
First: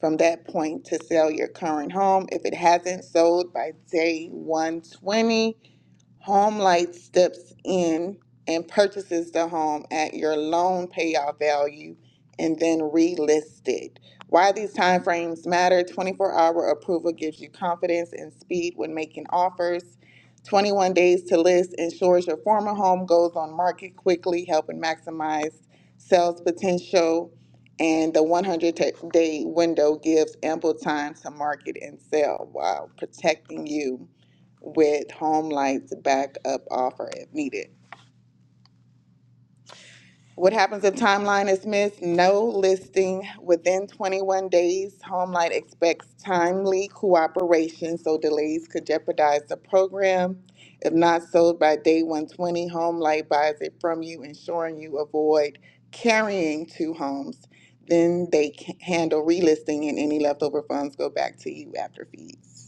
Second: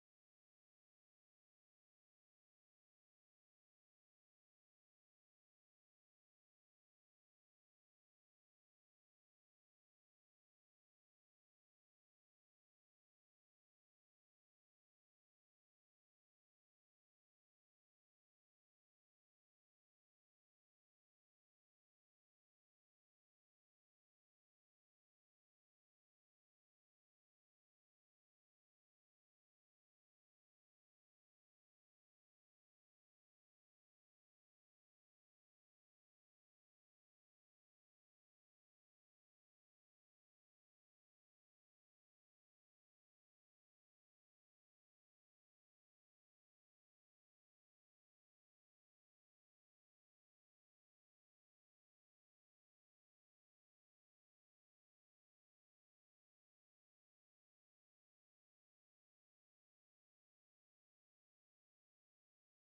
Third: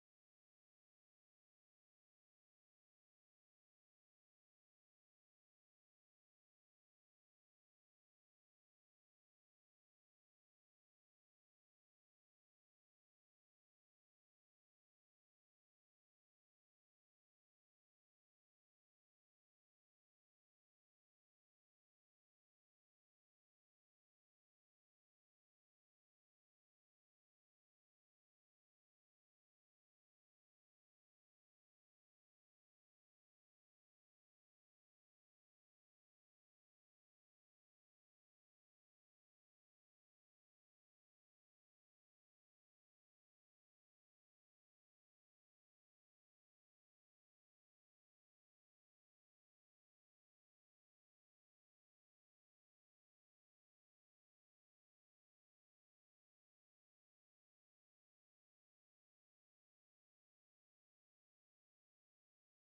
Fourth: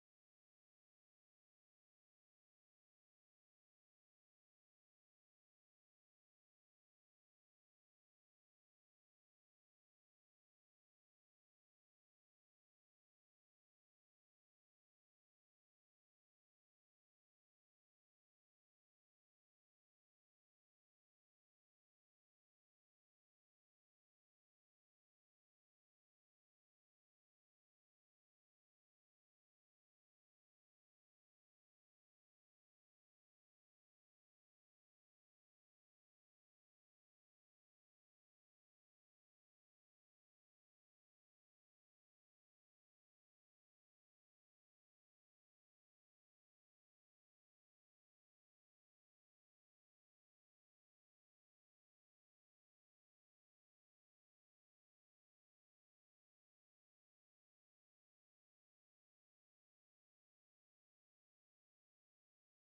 S1: from that point to sell your current home. If it hasn't sold by day 120, HomeLight steps in and purchases the home at your loan payoff value and then relist it. Why these timeframes matter 24 hour approval gives you confidence and speed when making offers. 21 days to list ensures your former home goes on market quickly, helping maximize sales potential. And the 100 day window gives ample time to market and sell while protecting you with Home Light's backup offer if needed. What happens if timeline is missed? No listing within 21 days. Home Light expects timely cooperation, so delays could jeopardize the program. If not sold by day 120, Home Light buys it from you, ensuring you avoid carrying two homes. Then they can handle relisting, and any leftover funds go back to you after fees.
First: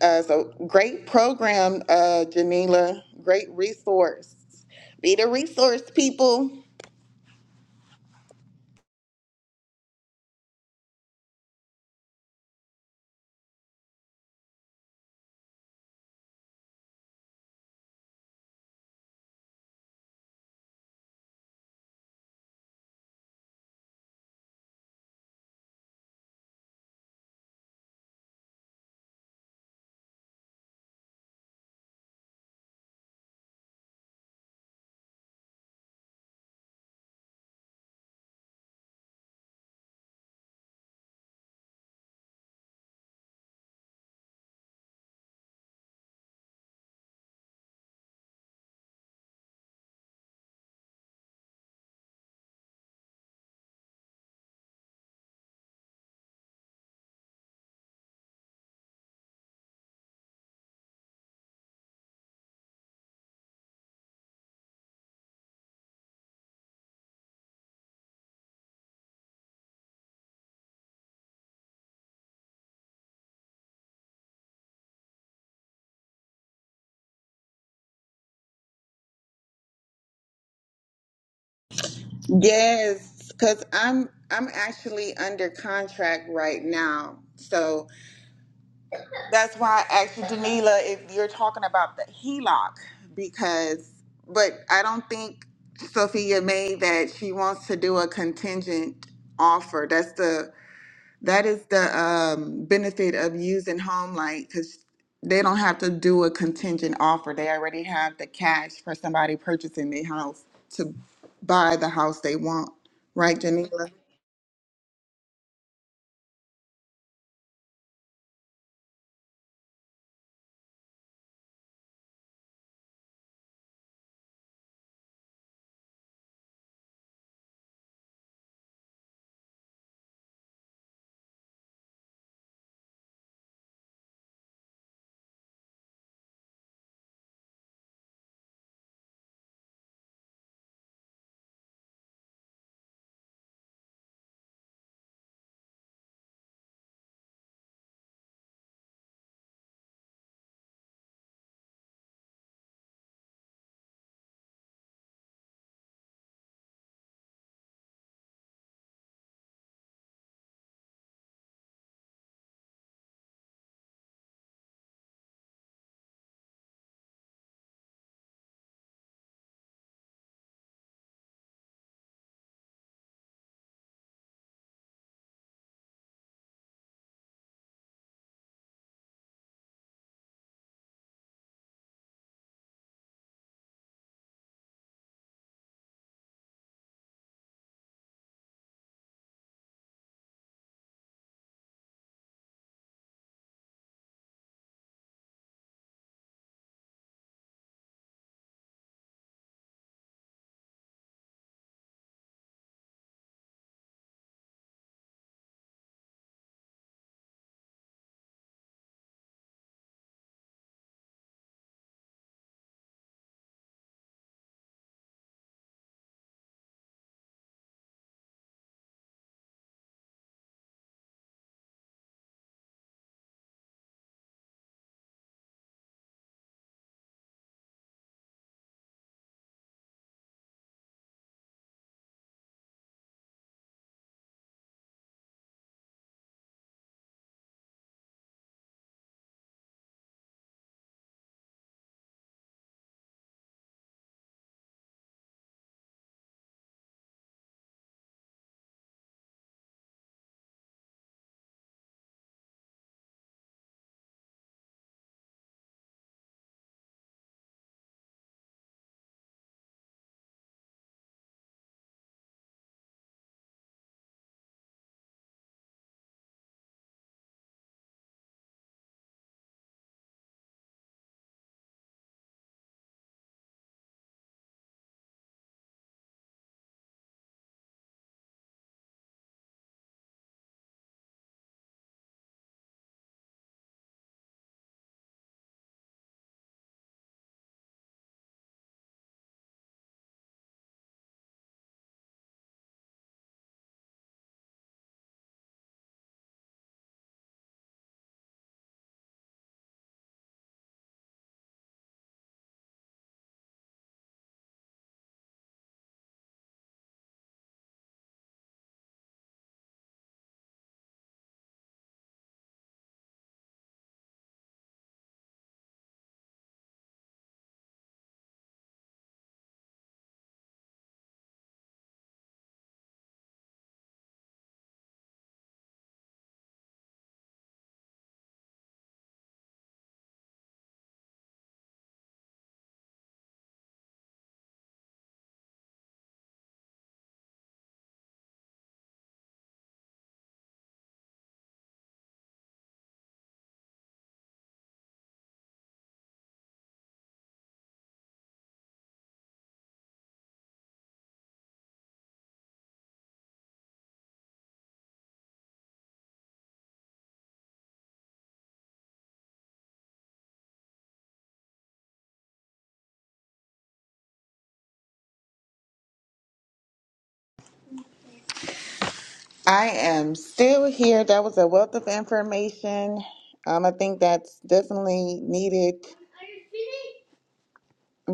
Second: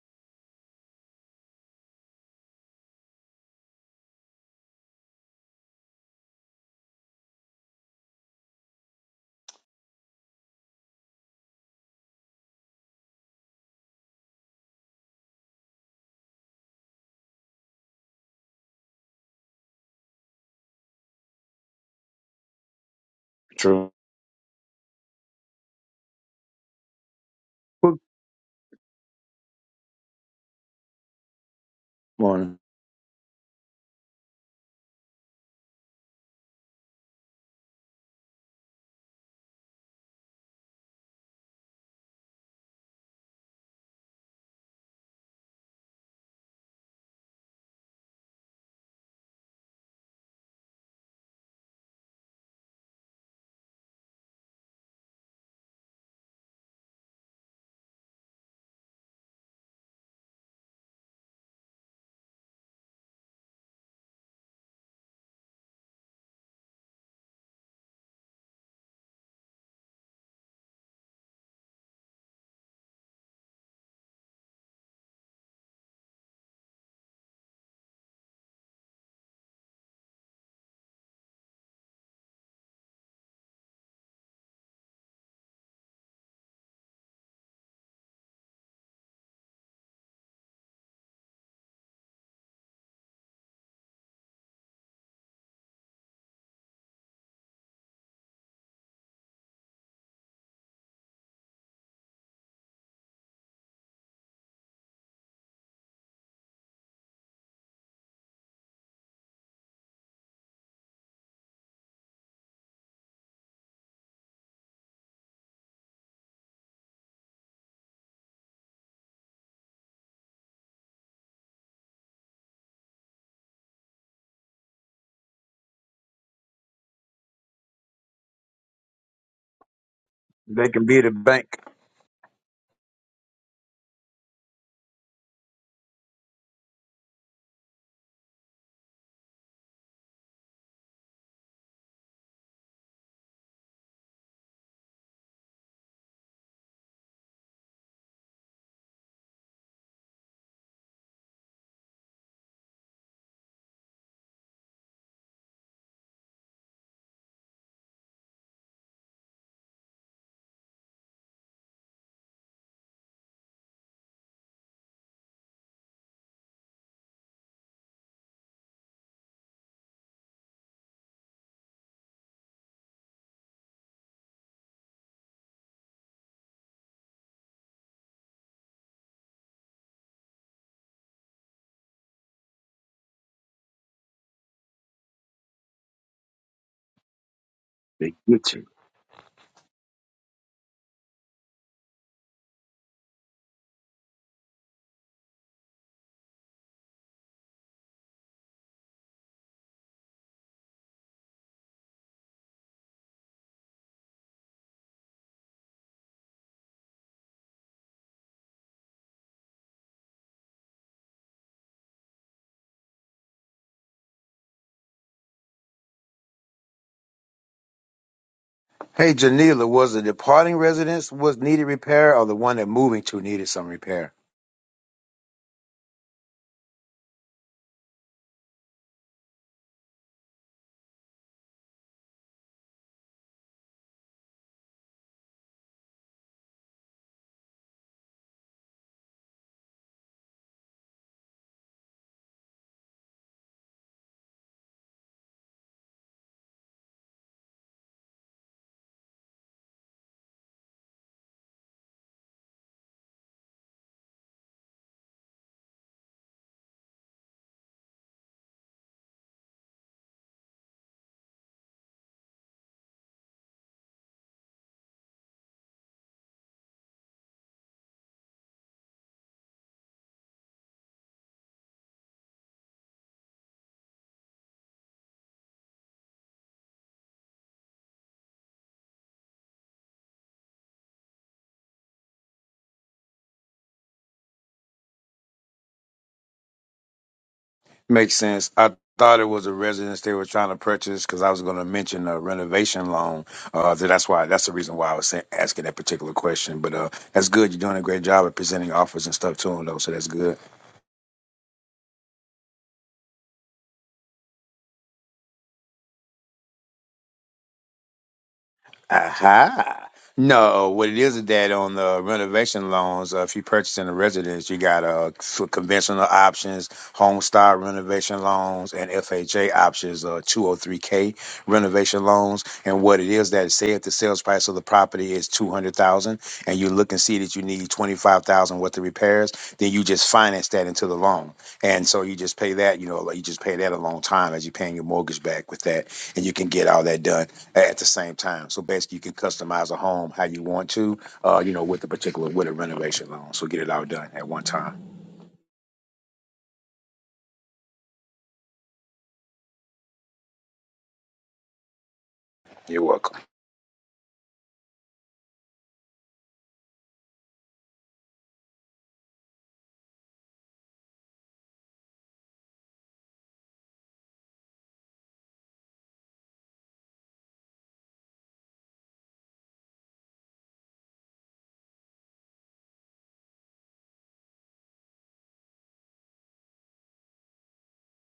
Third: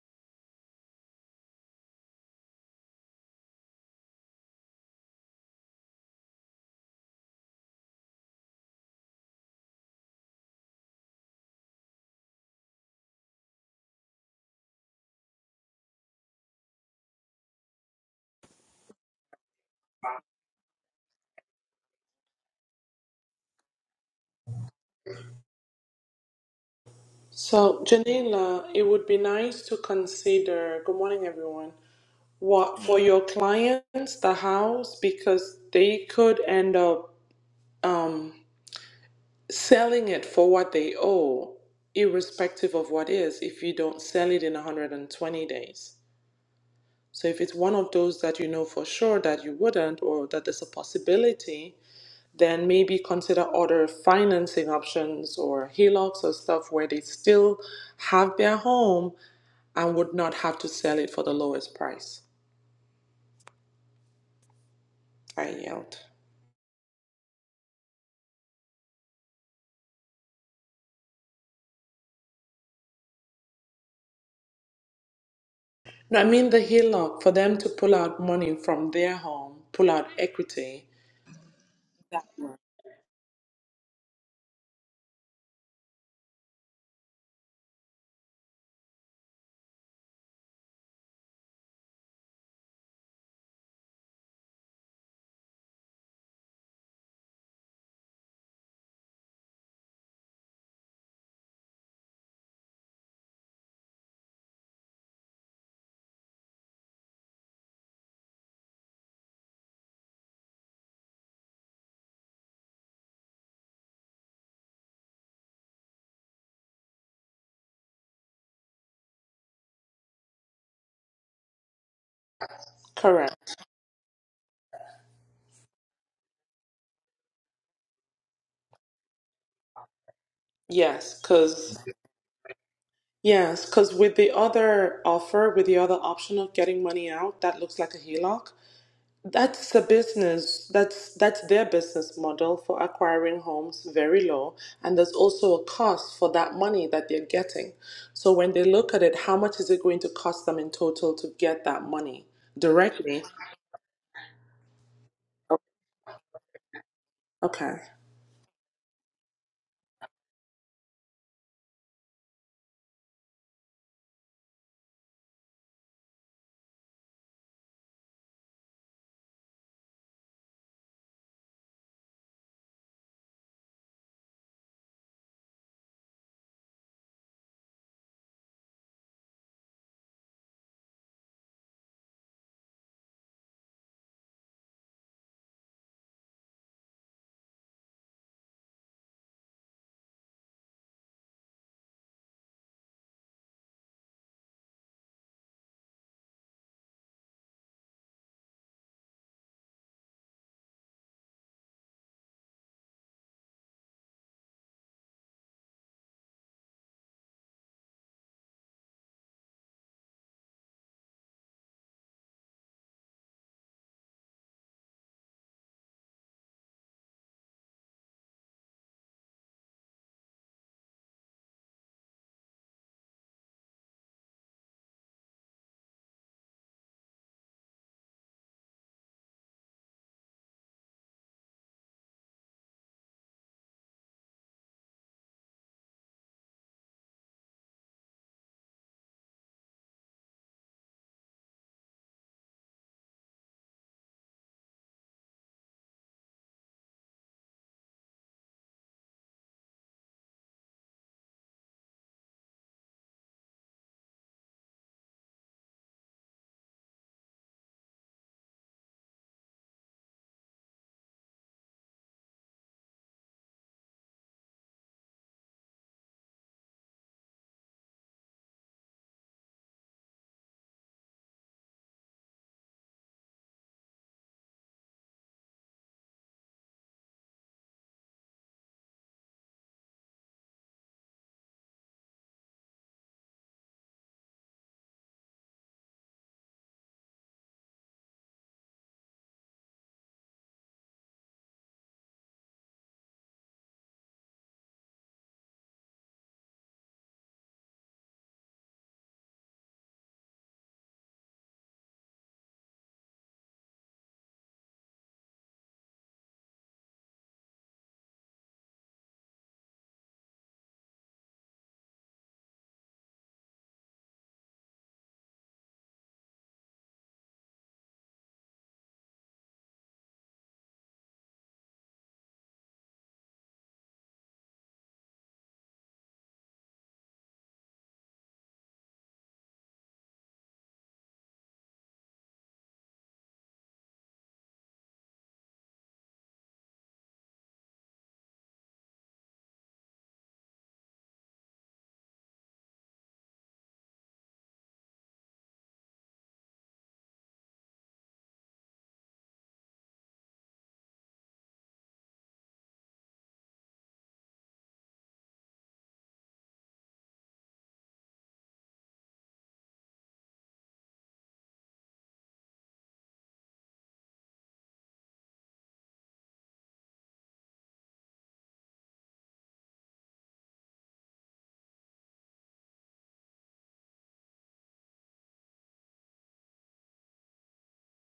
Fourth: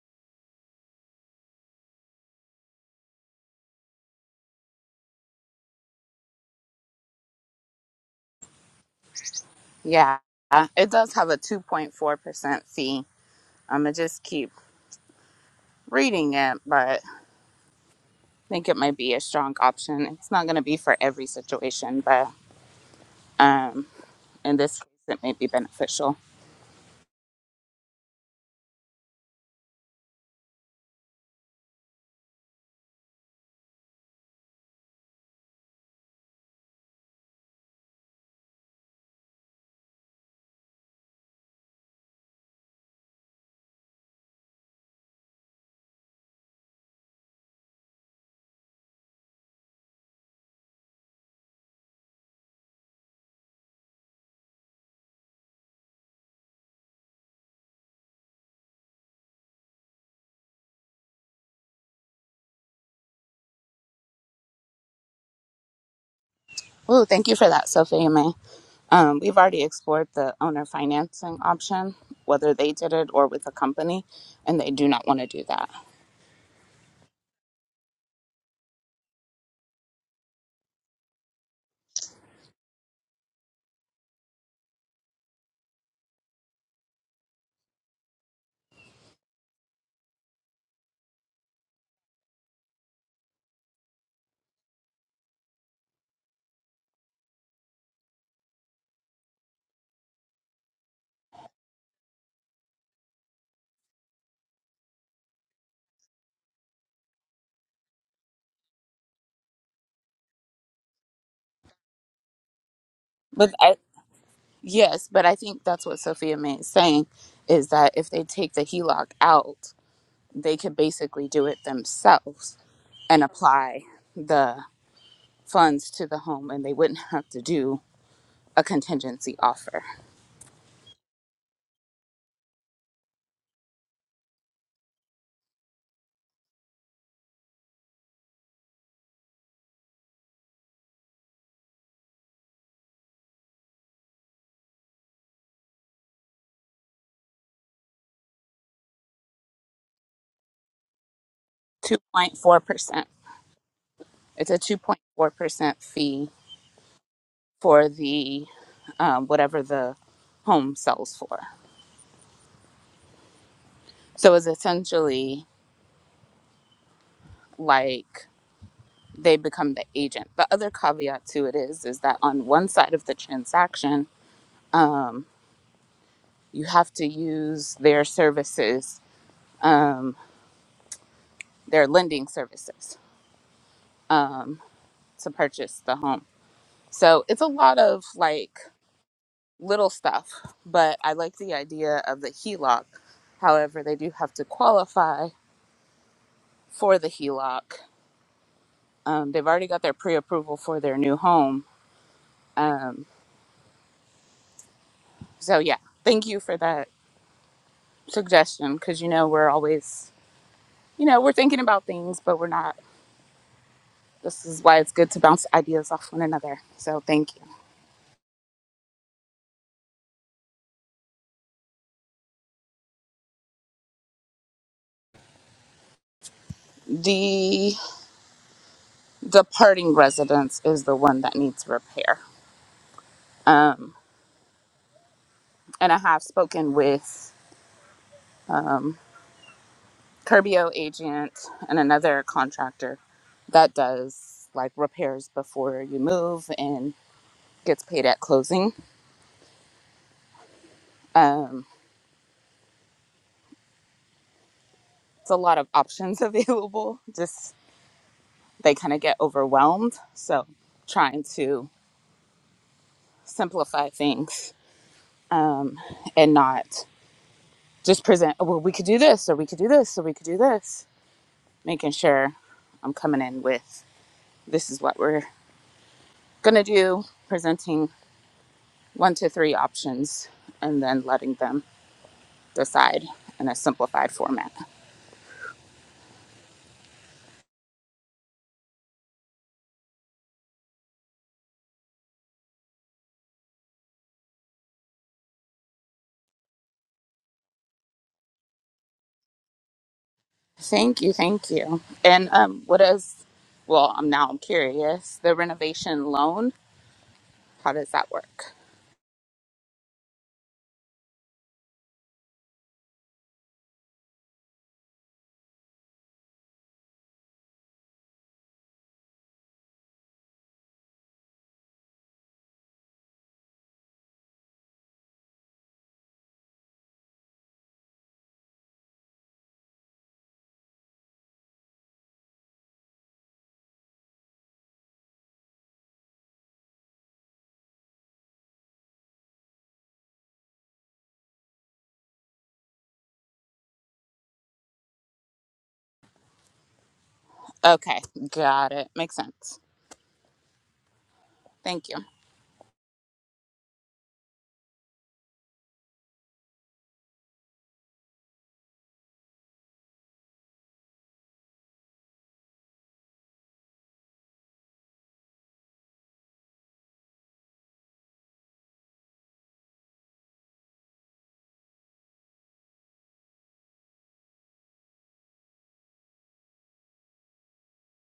S1: Uh, so great program, uh, Janila. Great resource. Be the resource, people.
S3: yeah, uh, it does have a 2.4% fee. I'm gonna just keep reading it, but I think it might be a strong option. It's not gonna be for every situation, but um,
S2: True.
S3: in this case, it may be beneficial.
S4: So,
S2: Good
S4: Janela, it would be nice to consider, good morning, everyone,
S2: morning.
S4: what for your clients, the house, because they could end up um, selling it for what they owe, irrespective of what is, if you don't sell it in 120 days. So, if it's one of those that you know for sure that you wouldn't, or that there's a possibility, then maybe consider other financing options or HELOCs or stuff where they still have their home and would not have to sell it for the lowest price. I yelled.
S3: Ooh, thank you for that, Sophie and May. Um, we've already explored the owner financing option, whether they did it or with a company, and they do not want to do that.
S4: No, I mean the HELOC for them to pull out money from their home, pull out equity. Yeah.
S1: Yes, because I'm I'm actually under contract right now. So that's why I asked you, Janila, if you're talking about the HELOC, because but I don't think Sophia made that she wants to do a contingent offer. That's the That is the um, benefit of using Home Light because they don't have to do a contingent offer. They already have the cash for somebody purchasing the house to buy the house they want. Right,
S3: But I,
S1: Janila?
S3: yes, but I think that's what Sophia May is saying is that if they take the HELOC out they could basically do it themselves and
S4: Correct.
S3: apply the funds to the home and they wouldn't have to do a contingency offer.
S2: They can be the
S4: Yes,
S2: bank.
S4: because yes, because with the other offer, with the other option of getting money out, that looks like a HELOC. That's a business. That's that's their business model for acquiring homes, very low, and there's also a cost for that money that they're getting. So when they look at it, how much is it going to cost them in total to get that money
S3: 2.4%.
S4: directly?
S3: It's a 2.4% fee
S4: Okay.
S3: for the um, whatever the home sells for. So it's essentially like they become the agent. The other caveat to it is is that on one side of the transaction, um, you have to use their services, um, their lending services. um, to purchase the home. So it's a lot of
S2: They get
S3: like
S2: you.
S3: little stuff, but I like the idea of the HELOC. However, they do have to qualify for the HELOC. Um, they've already got their pre approval for their new home. Um, so, yeah, thank you for that suggestion because you know, we're always, you know, we're thinking about things, but we're not. This is why it's good to bounce ideas off one another. So, thank you.
S2: Hey, Janila, was the departing residence was needed repair, or the one that moving to needed some repair?
S3: The departing residence is the one that needs repair. Um, and I have spoken with um, Curbio agent and another contractor that does like repairs before you move and gets paid at closing. Um, it's a lot of options (laughs) available. Just they kind of get overwhelmed. So trying to simplify things um, and not just present. "Oh, Well, we could do this, or we could do this, or we could do this. Making sure I'm coming in with this is what we're gonna do. Presenting one to three options and then letting them decide in a simplified format.
S2: Makes sense. I thought it was a residence they were trying to purchase because I was going to mention a renovation loan. Uh, so that's why that's the reason why I was sa- asking that particular question. But uh, that's good. You're doing a great job at presenting offers and stuff to them, though. So that's good.
S3: Thank you, thank you. And um, what is, well, I'm now I'm curious, the renovation loan, how does that work?
S2: Aha. No, what it is is that on the renovation loans, uh, if you're purchasing a residence, you got uh, for conventional options, home style renovation loans, and FHA options, uh, 203K renovation loans. And what it is that, say if the sales price of the property is 200000 and you look and see that you need 25000 worth of repairs, then you just finance that into the loan. And so you just pay that, you know, like you just pay that a long time as you're paying your mortgage back with that, and you can get all that done at the same time. So basically, you can customize a home how you want to, uh, you know, with a particular with a renovation loan. So get it all done at one time.
S3: Okay, got it. Makes sense. Thank you.
S2: You're welcome.
S1: I am still here. That was a wealth of information. Um, I think that's definitely needed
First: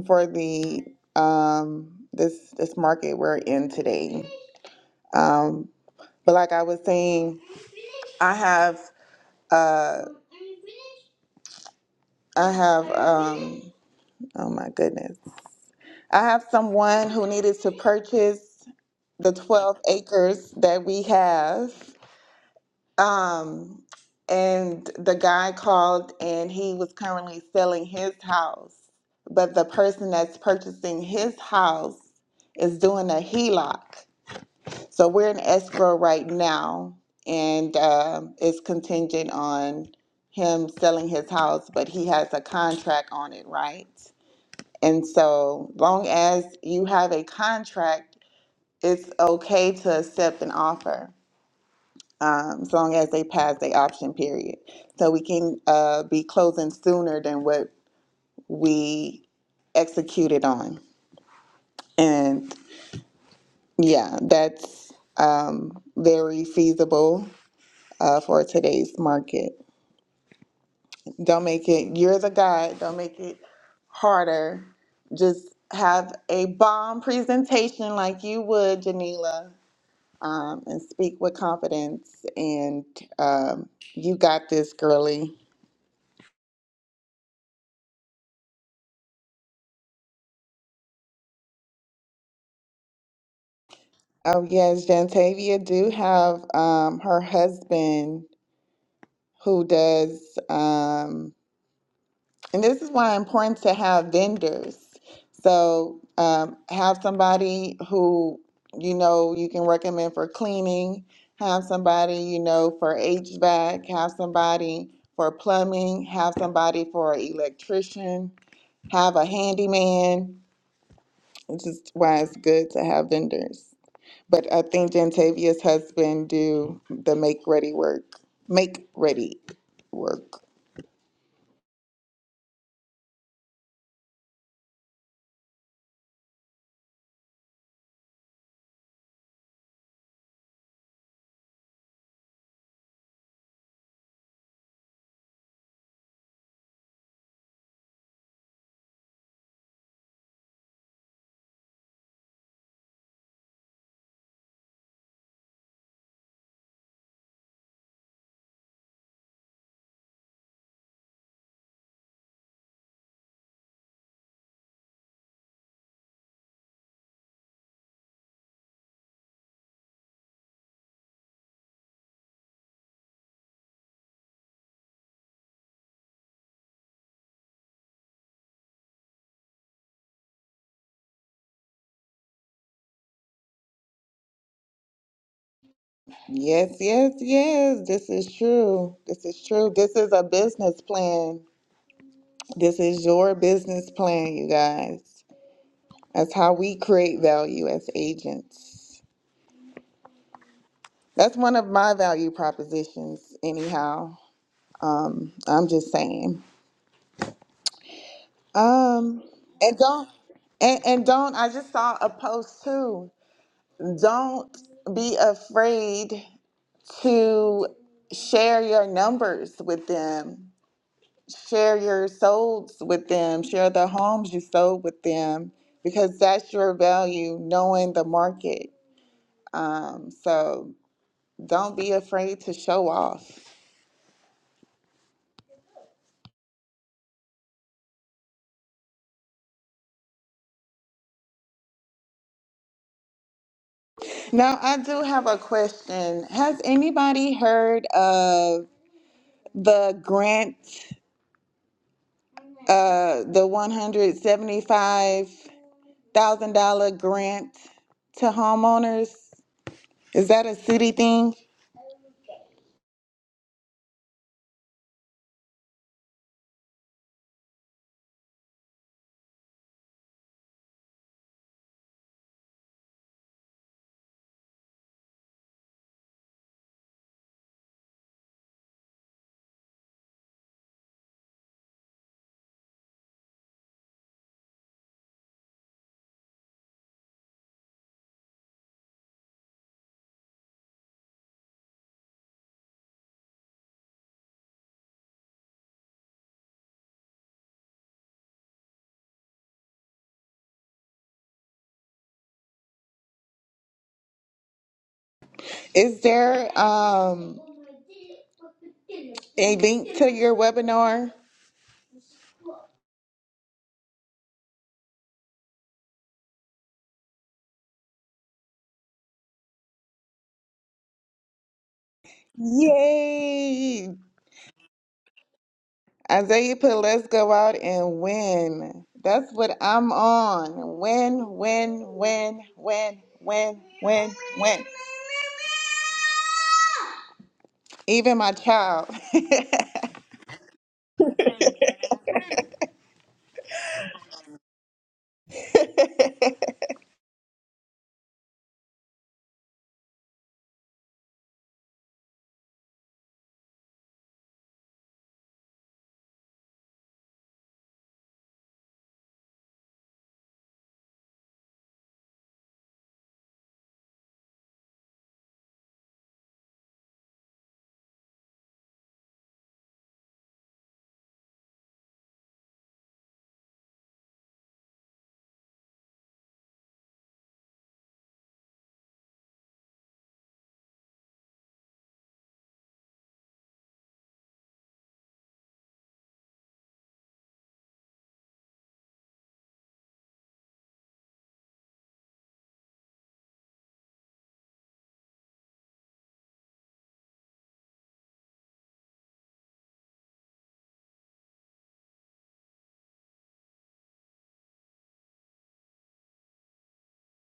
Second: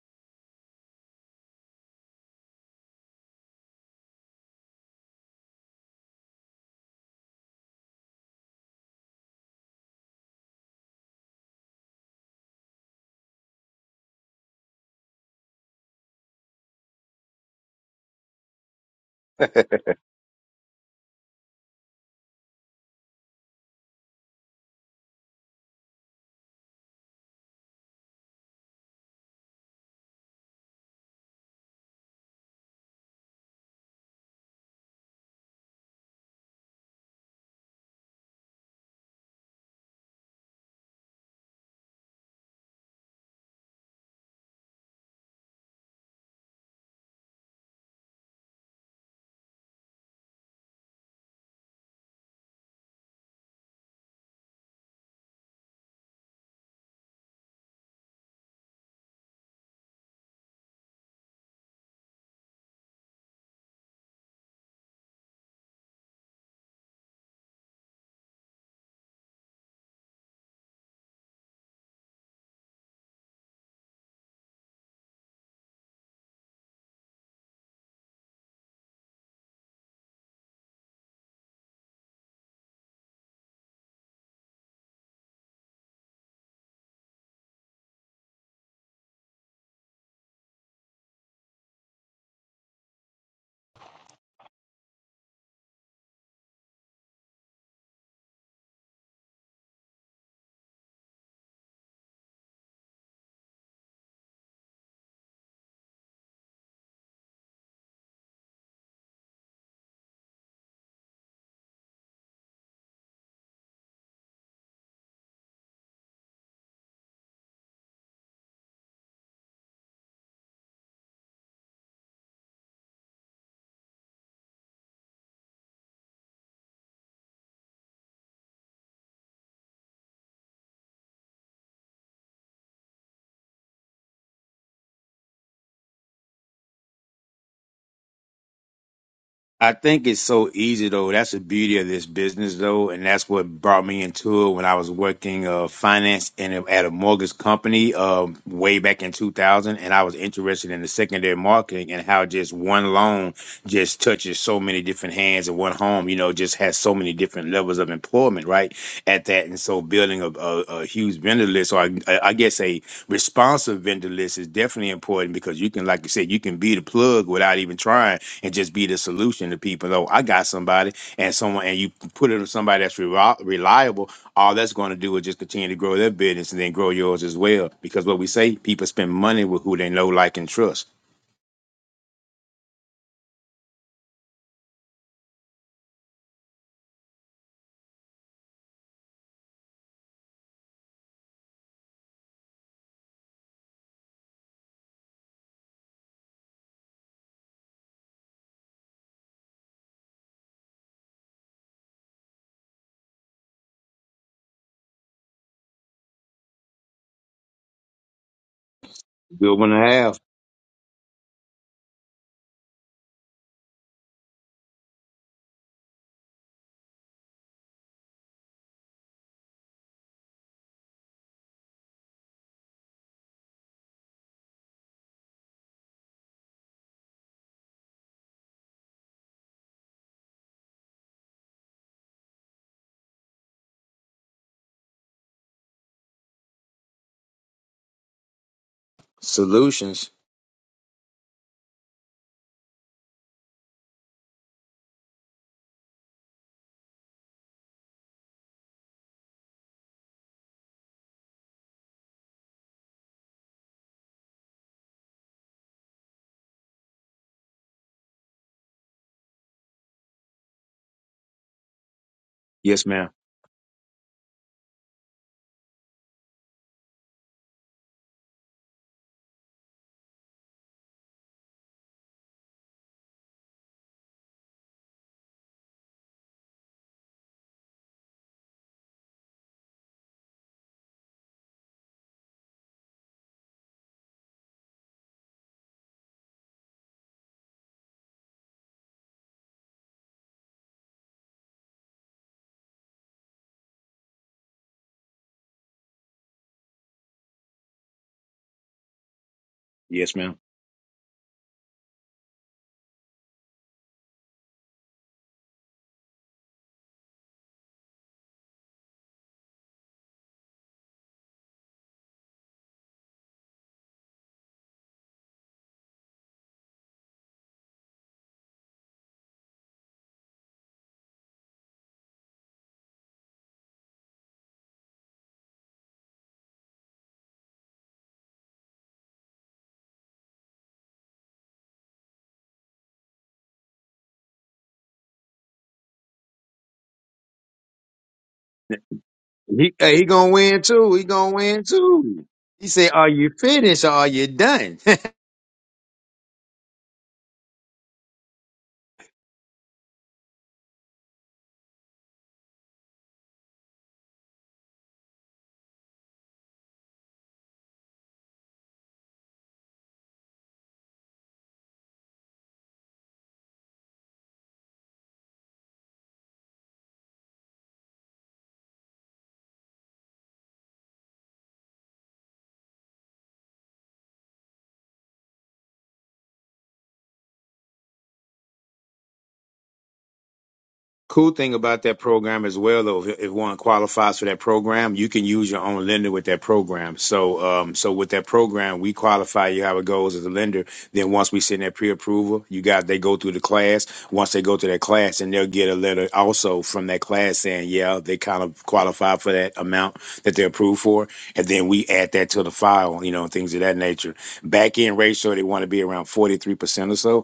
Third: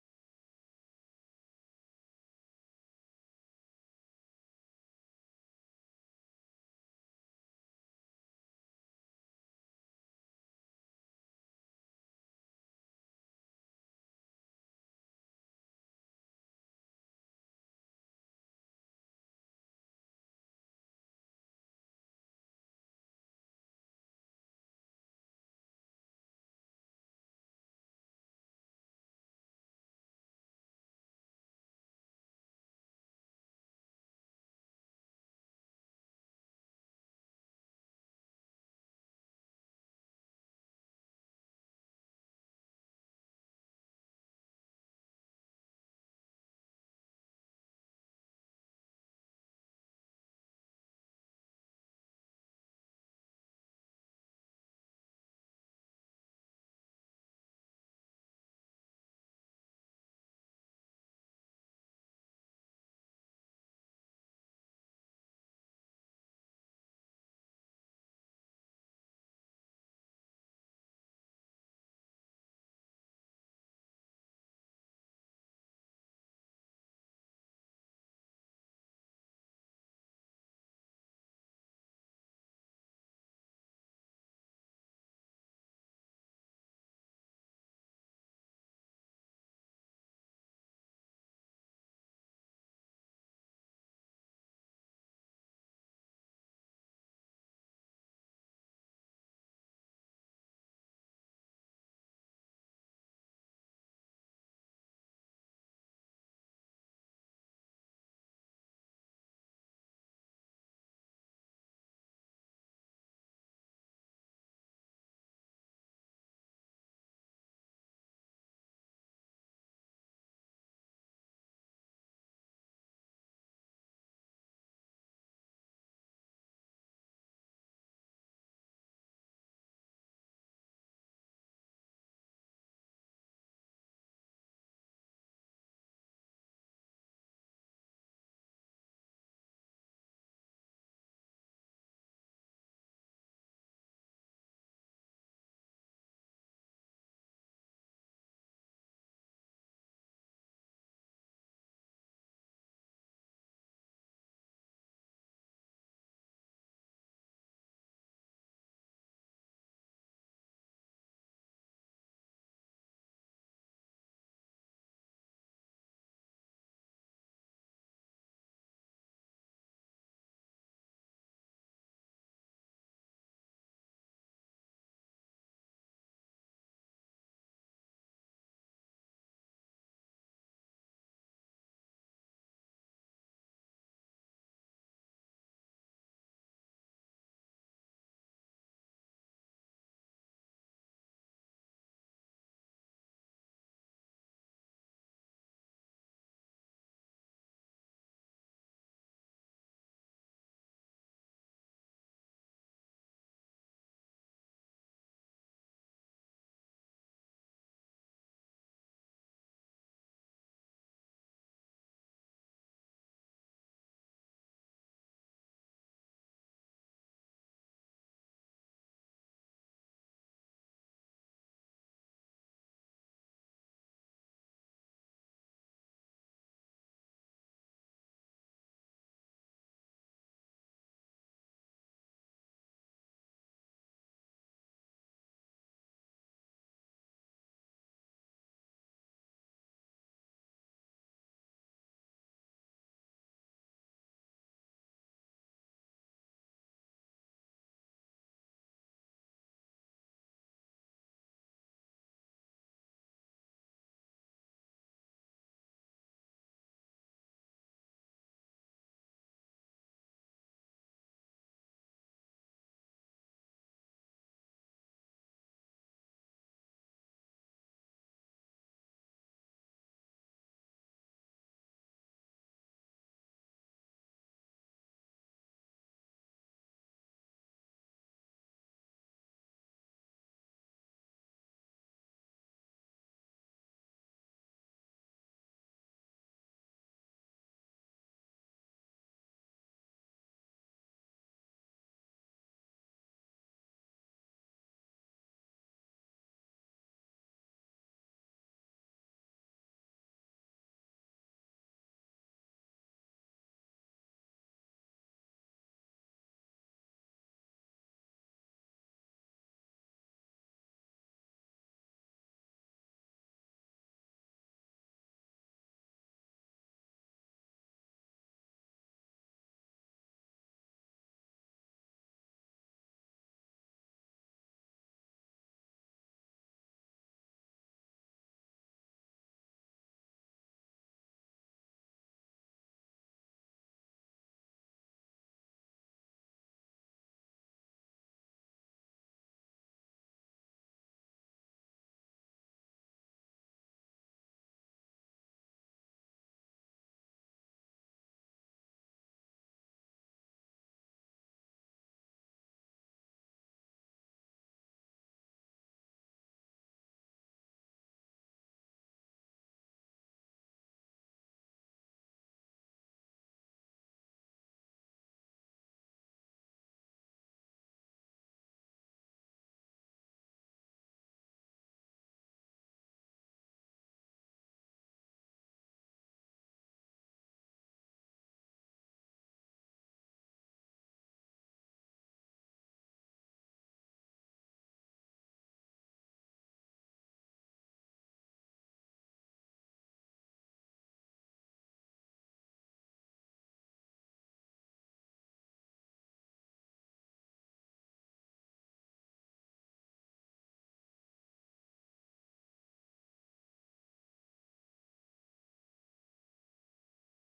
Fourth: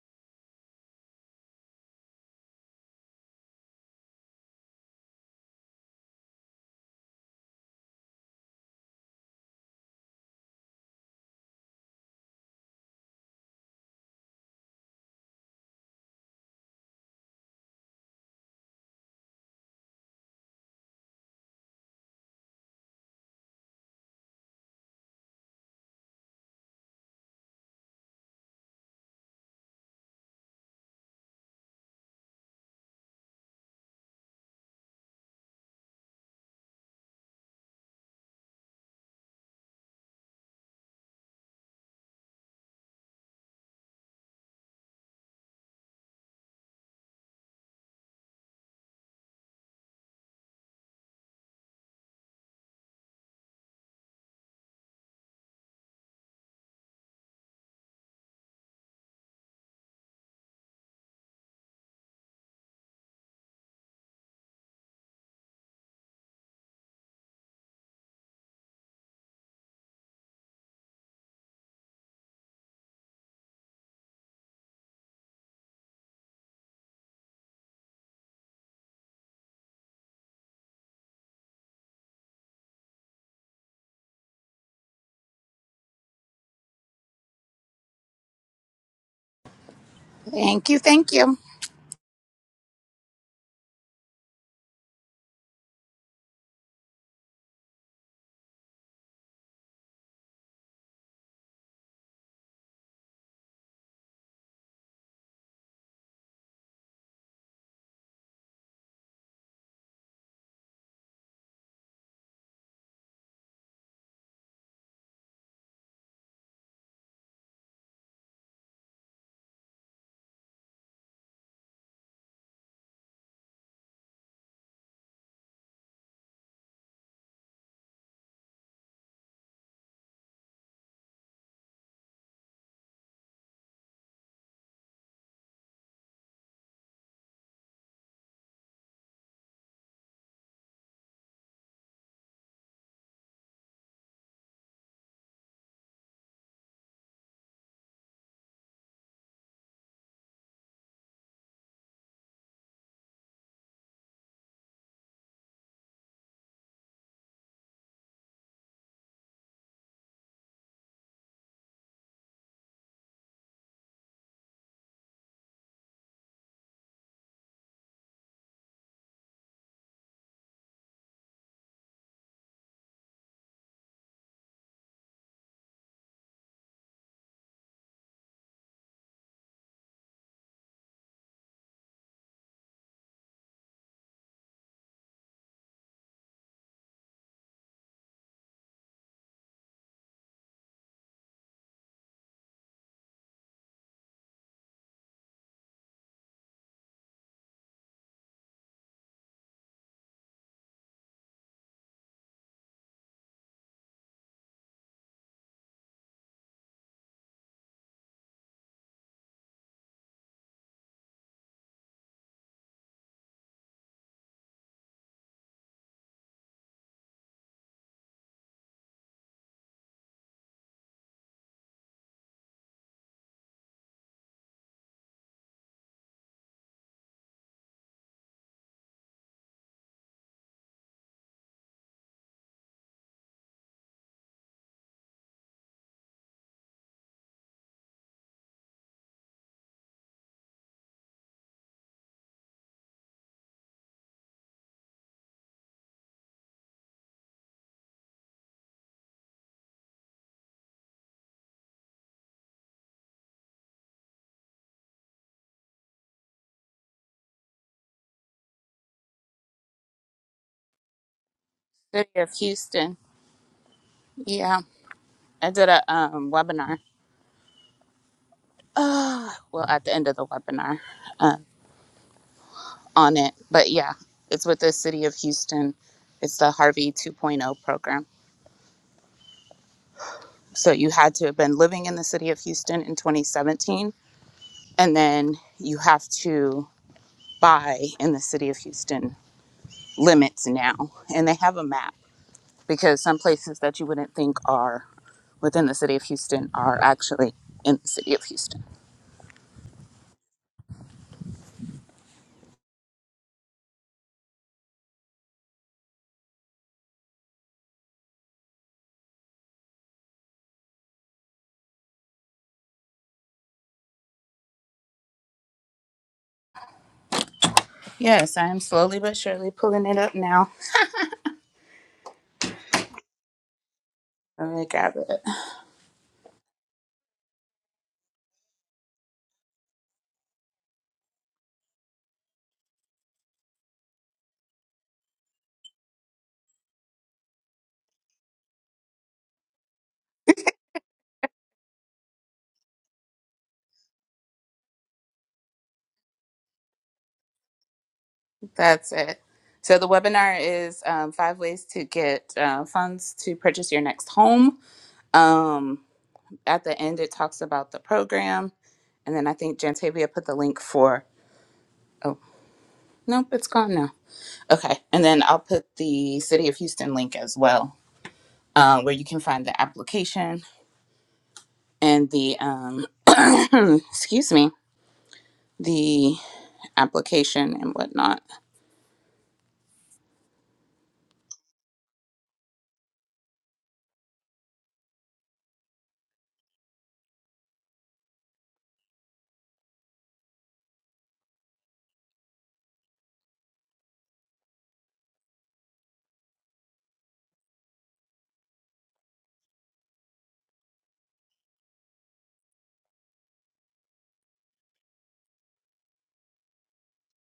S1: for the um, this this market we're in today. Um, but like I was saying, I have uh, I have. Um, Oh my goodness. I have someone who needed to purchase the
S2: (laughs)
S1: 12 acres that we have. Um, and the guy called and he was currently selling his house. But the person that's purchasing his house is doing a HELOC. So we're in escrow right now and um it's contingent on him selling his house, but he has a contract on it, right? And so, long as you have a contract, it's okay to accept an offer, um, as long as they pass the option period. So we can uh, be closing sooner than what we executed on. And yeah, that's um, very feasible uh, for today's market. Don't make it, you're the guy, don't make it harder. Just have a bomb presentation like you would, Janila um, and speak with confidence. And um, you got this, girlie.
S3: Thank you, thank you.
S1: Oh, yes, Jantavia do have um, her husband who does, um, and this is why it's important to have vendors. So um, have somebody who you know you can recommend for cleaning, have somebody you know for HVAC, have somebody for plumbing, have somebody for electrician, have a handyman which is why it's good to have vendors. But I think Jantavia's husband do the make ready work. Make ready work.
S2: I think it's so easy though. That's the beauty of this business though, and that's what brought me into it when I was working uh, finance and at a mortgage company um, way back in 2000, and I was interested in the secondary marketing and how just one loan just touches so many different hands and one home, you know, just has so many different levels of employment, right? At that, and so building a, a, a huge vendor list, or I, I guess a responsive vendor list, is definitely important because you can, like you said, you can be the plug without even trying and just be the solution to people. Though I got somebody and someone, and you put it on somebody that's reli- reliable, all that's going to do is just continue to grow their business and then grow yours as well. Because what we say, people spend money with who they know, like, and trust.
S1: Yes, yes, yes. This is true. This is true. This is a business plan. This is your business plan, you guys. That's how we create value as agents. That's one of my value propositions, anyhow. Um, I'm just saying. Um,
S2: Good one to
S1: and don't
S2: have
S1: and, and don't I just saw a post too. Don't be afraid to share your numbers with them, share your souls with them, share the homes you sold with them, because that's your value, knowing the market. Um, so don't be afraid to show off.
S2: solutions.
S1: Now, I do have a question. Has anybody heard of the grant? uh, the $175,000 grant to homeowners? Is that a city thing?
S3: City of
S2: Yes,
S3: Houston.
S2: ma'am.
S3: Yeah, I did a um, webinar. Uh, well, at the end of the webinar uh, on it. But yeah, it's with the City of Houston. It's the Harvey 2.0 Point Oh program. So you had to have been living in the city of Houston in 2017, and then you have to buy in the city of Houston limits now. And they have a map because some places that you wouldn't think are within the city of Houston are actually in the city of Houston.
S2: Yes, ma'am.
S1: Is there um, a link to your webinar?
S3: Yes, I am slowly but surely pulling it up now.
S1: Yay!
S3: Let me grab it.
S1: Isaiah put let's go out and win. That's what I'm on. Win, win, win, win, win, win, win. Even my child.
S2: He hey, he gonna win too. He gonna win too. He said, "Are you finished or are you done?"
S1: (laughs)
S3: That's it. So the webinar is um, five ways to get uh, funds to purchase your next home. Um, at the end, it talks about the program. And then I think Jantavia put the link for, oh, nope, it's gone now. Okay. And then I'll put the City of Houston link as well, uh, where you can find the application and the, um, (coughs) (clears throat) excuse me, the application and whatnot.
S2: Cool thing about that program as well, though, if, if one qualifies for that program, you can use your own lender with that program. So, um, so with that program, we qualify you how it goes as a lender. Then once we send that pre-approval, you got they go through the class. Once they go to that class, and they'll get a letter also from that class saying, yeah, they kind of qualify for that amount that they're approved for. And then we add that to the file, you know, things of that nature. Back end ratio, they want to be around forty-three percent or so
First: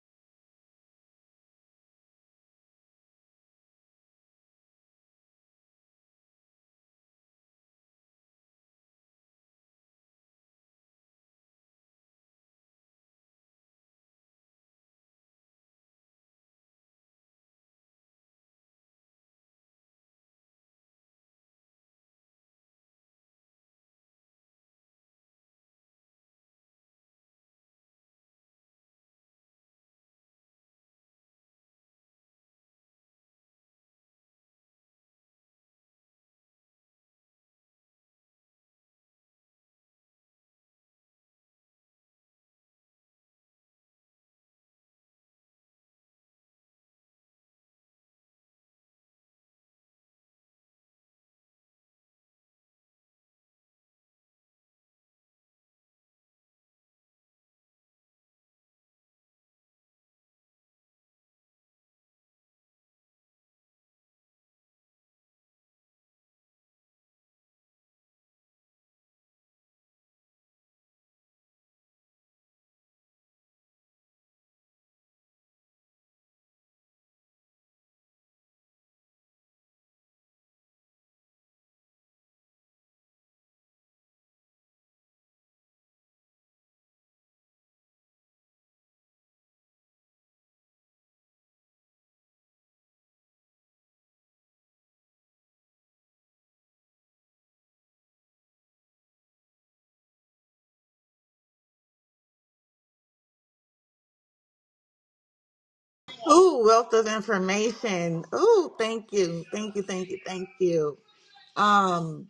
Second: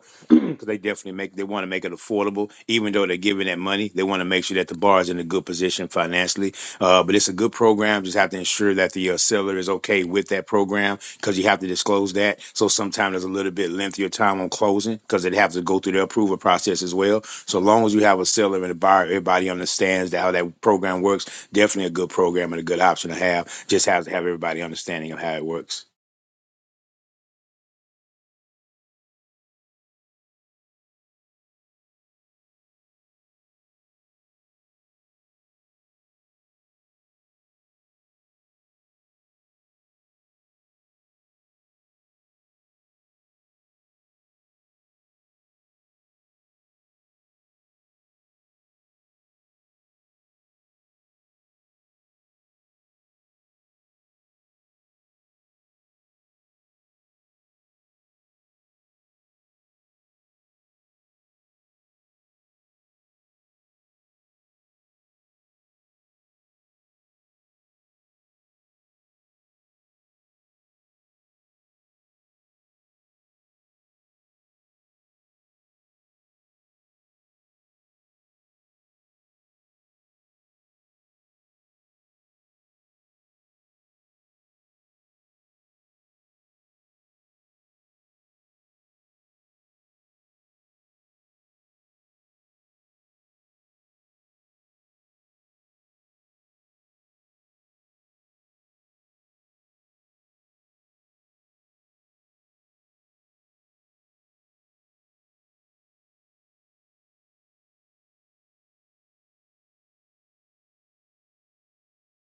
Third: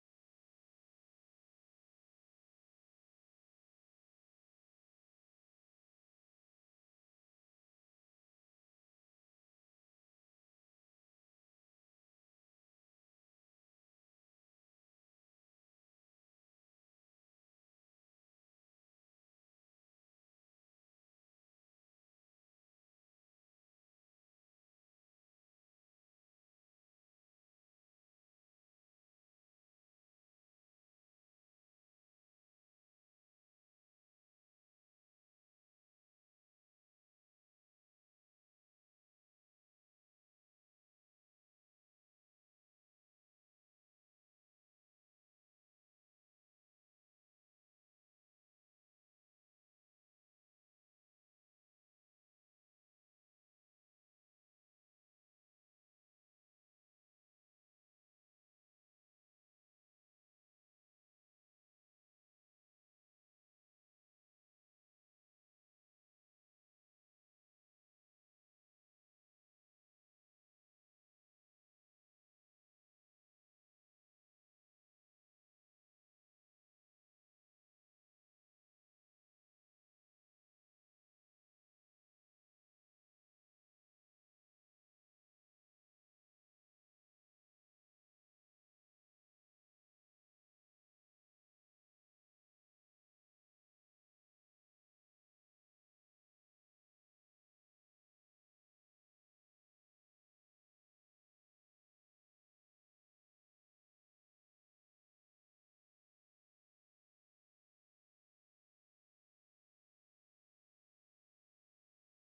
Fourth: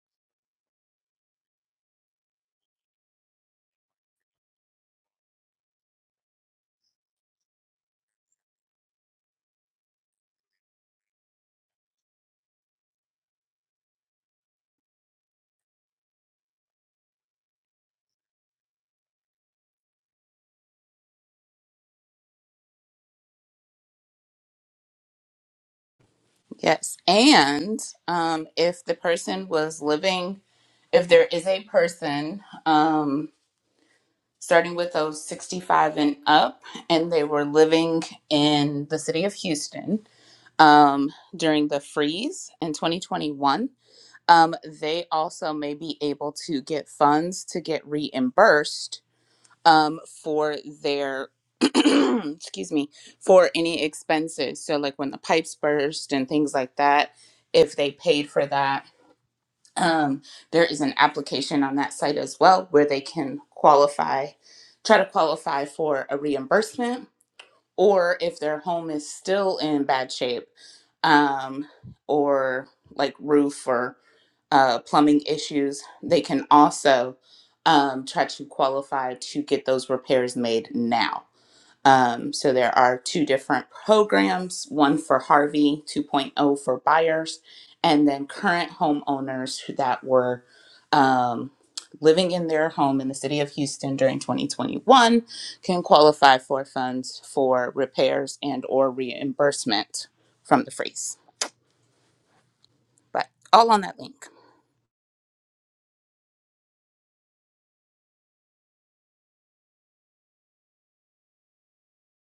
S2: because they definitely make they want to make it affordable. Even though they're giving that money, they want to make sure that the bar is in a good position financially. Uh, but it's a good program. Just have to ensure that the uh, seller is okay with that program because you have to disclose that. So sometimes there's a little bit lengthier time on closing because it has to go through the approval process as well. So long as you have a seller and a buyer, everybody understands that how that program works. Definitely a good program and a good option to have. Just have to have everybody understanding of how it works.
S3: Yes. And um, if the person was living, if there is a person, um, starting with those 65 and up, and they were living in the city of Houston um, during the freeze in 2021. Um, they also may be able to get funds to get reimbursed um, for their. (clears throat) excuse me for any expenses so like when the pipes burst and things like that if they paid for that um, there is an application on that site as well where they can qualify, try to qualify for a reimbursement, or if their home is still in bad shape, um, or like roof or uh, plumbing issues, they can also um, try to qualify to get those repairs made now. Um, so there are two different programs one for Harvey 2.0 for buyers, and then current homeowners who- that were um, living in their home in the city of Houston during 2021 can qualify for funds for repairs and or reimbursement from the freeze. But all on that link.
S1: Ooh, wealth of information. Ooh, thank you. Thank you. Thank you. Thank you. Um,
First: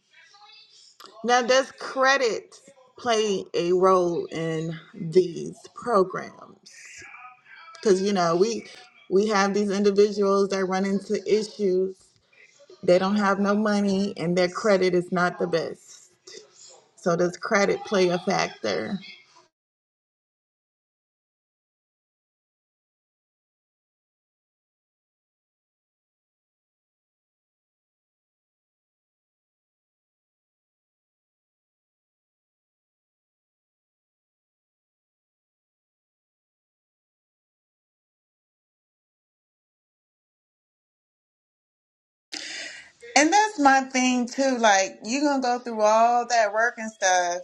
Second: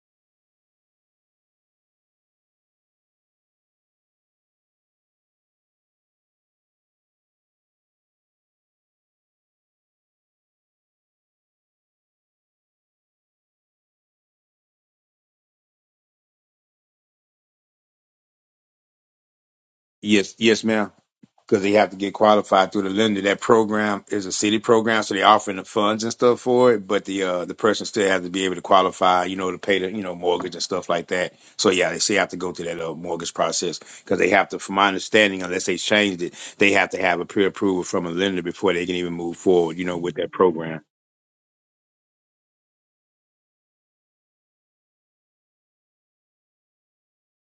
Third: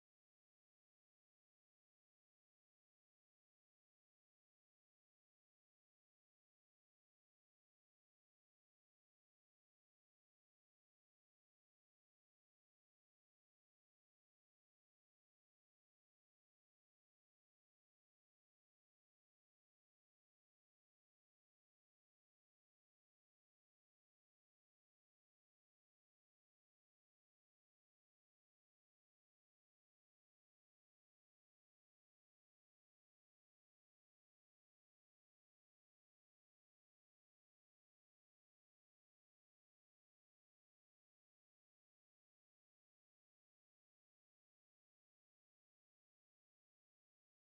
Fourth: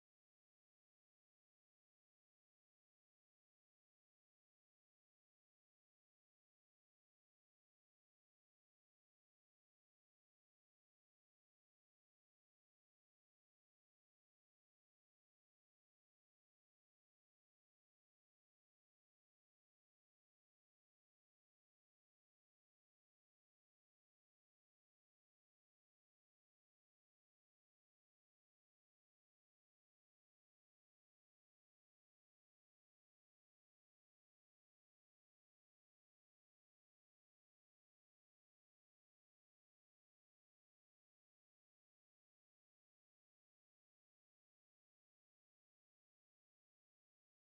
S1: now does credit play a role in these programs? Because you know, we we have these individuals that run into issues, they don't have no money and their credit is not the best. So does credit play a factor?
S2: Yes, yes, ma'am. because they have to get qualified through the lender. That program is a city program, so they're offering the funds and stuff for it, but the uh, the person still has to be able to qualify, you know, to pay the you know mortgage and stuff like that. So yeah, they still have to go through that uh, mortgage process because they have to, from my understanding, unless they changed it, they have to have a pre approval from a lender before they can even move forward, you know, with that program.
S1: And that's my thing too. Like you're gonna go through all that work and stuff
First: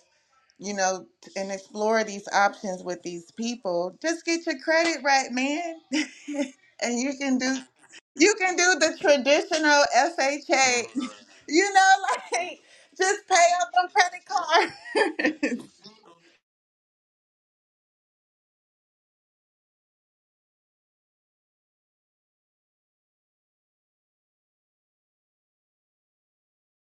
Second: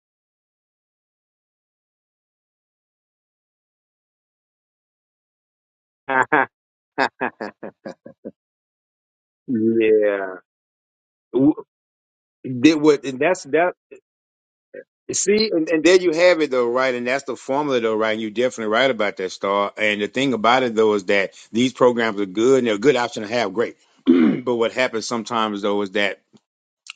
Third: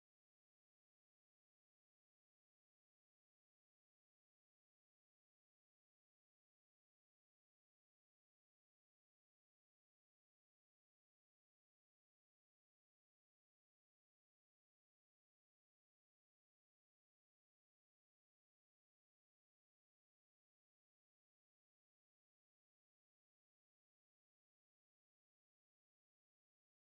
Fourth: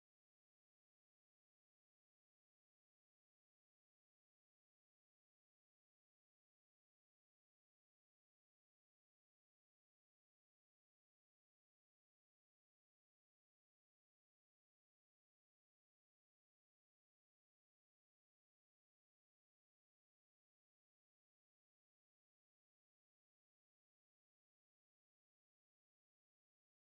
S1: you know, and explore these options with these people. Just get your credit right, man. (laughs)
S2: (laughs) yeah,
S1: and you can do you can do the traditional FHA. (laughs)
S2: W-
S1: You know, like
S2: did what? And
S1: just pay
S2: that's
S1: off
S2: that.
S1: them credit cards.
S2: See,
S1: (laughs)
S2: and, and there you have it though, right? And that's the formula though, right? And you're definitely right about that, Star. And the thing about it though is that these programs are good and they're a good option to have, great. (clears throat) but what happens sometimes though is that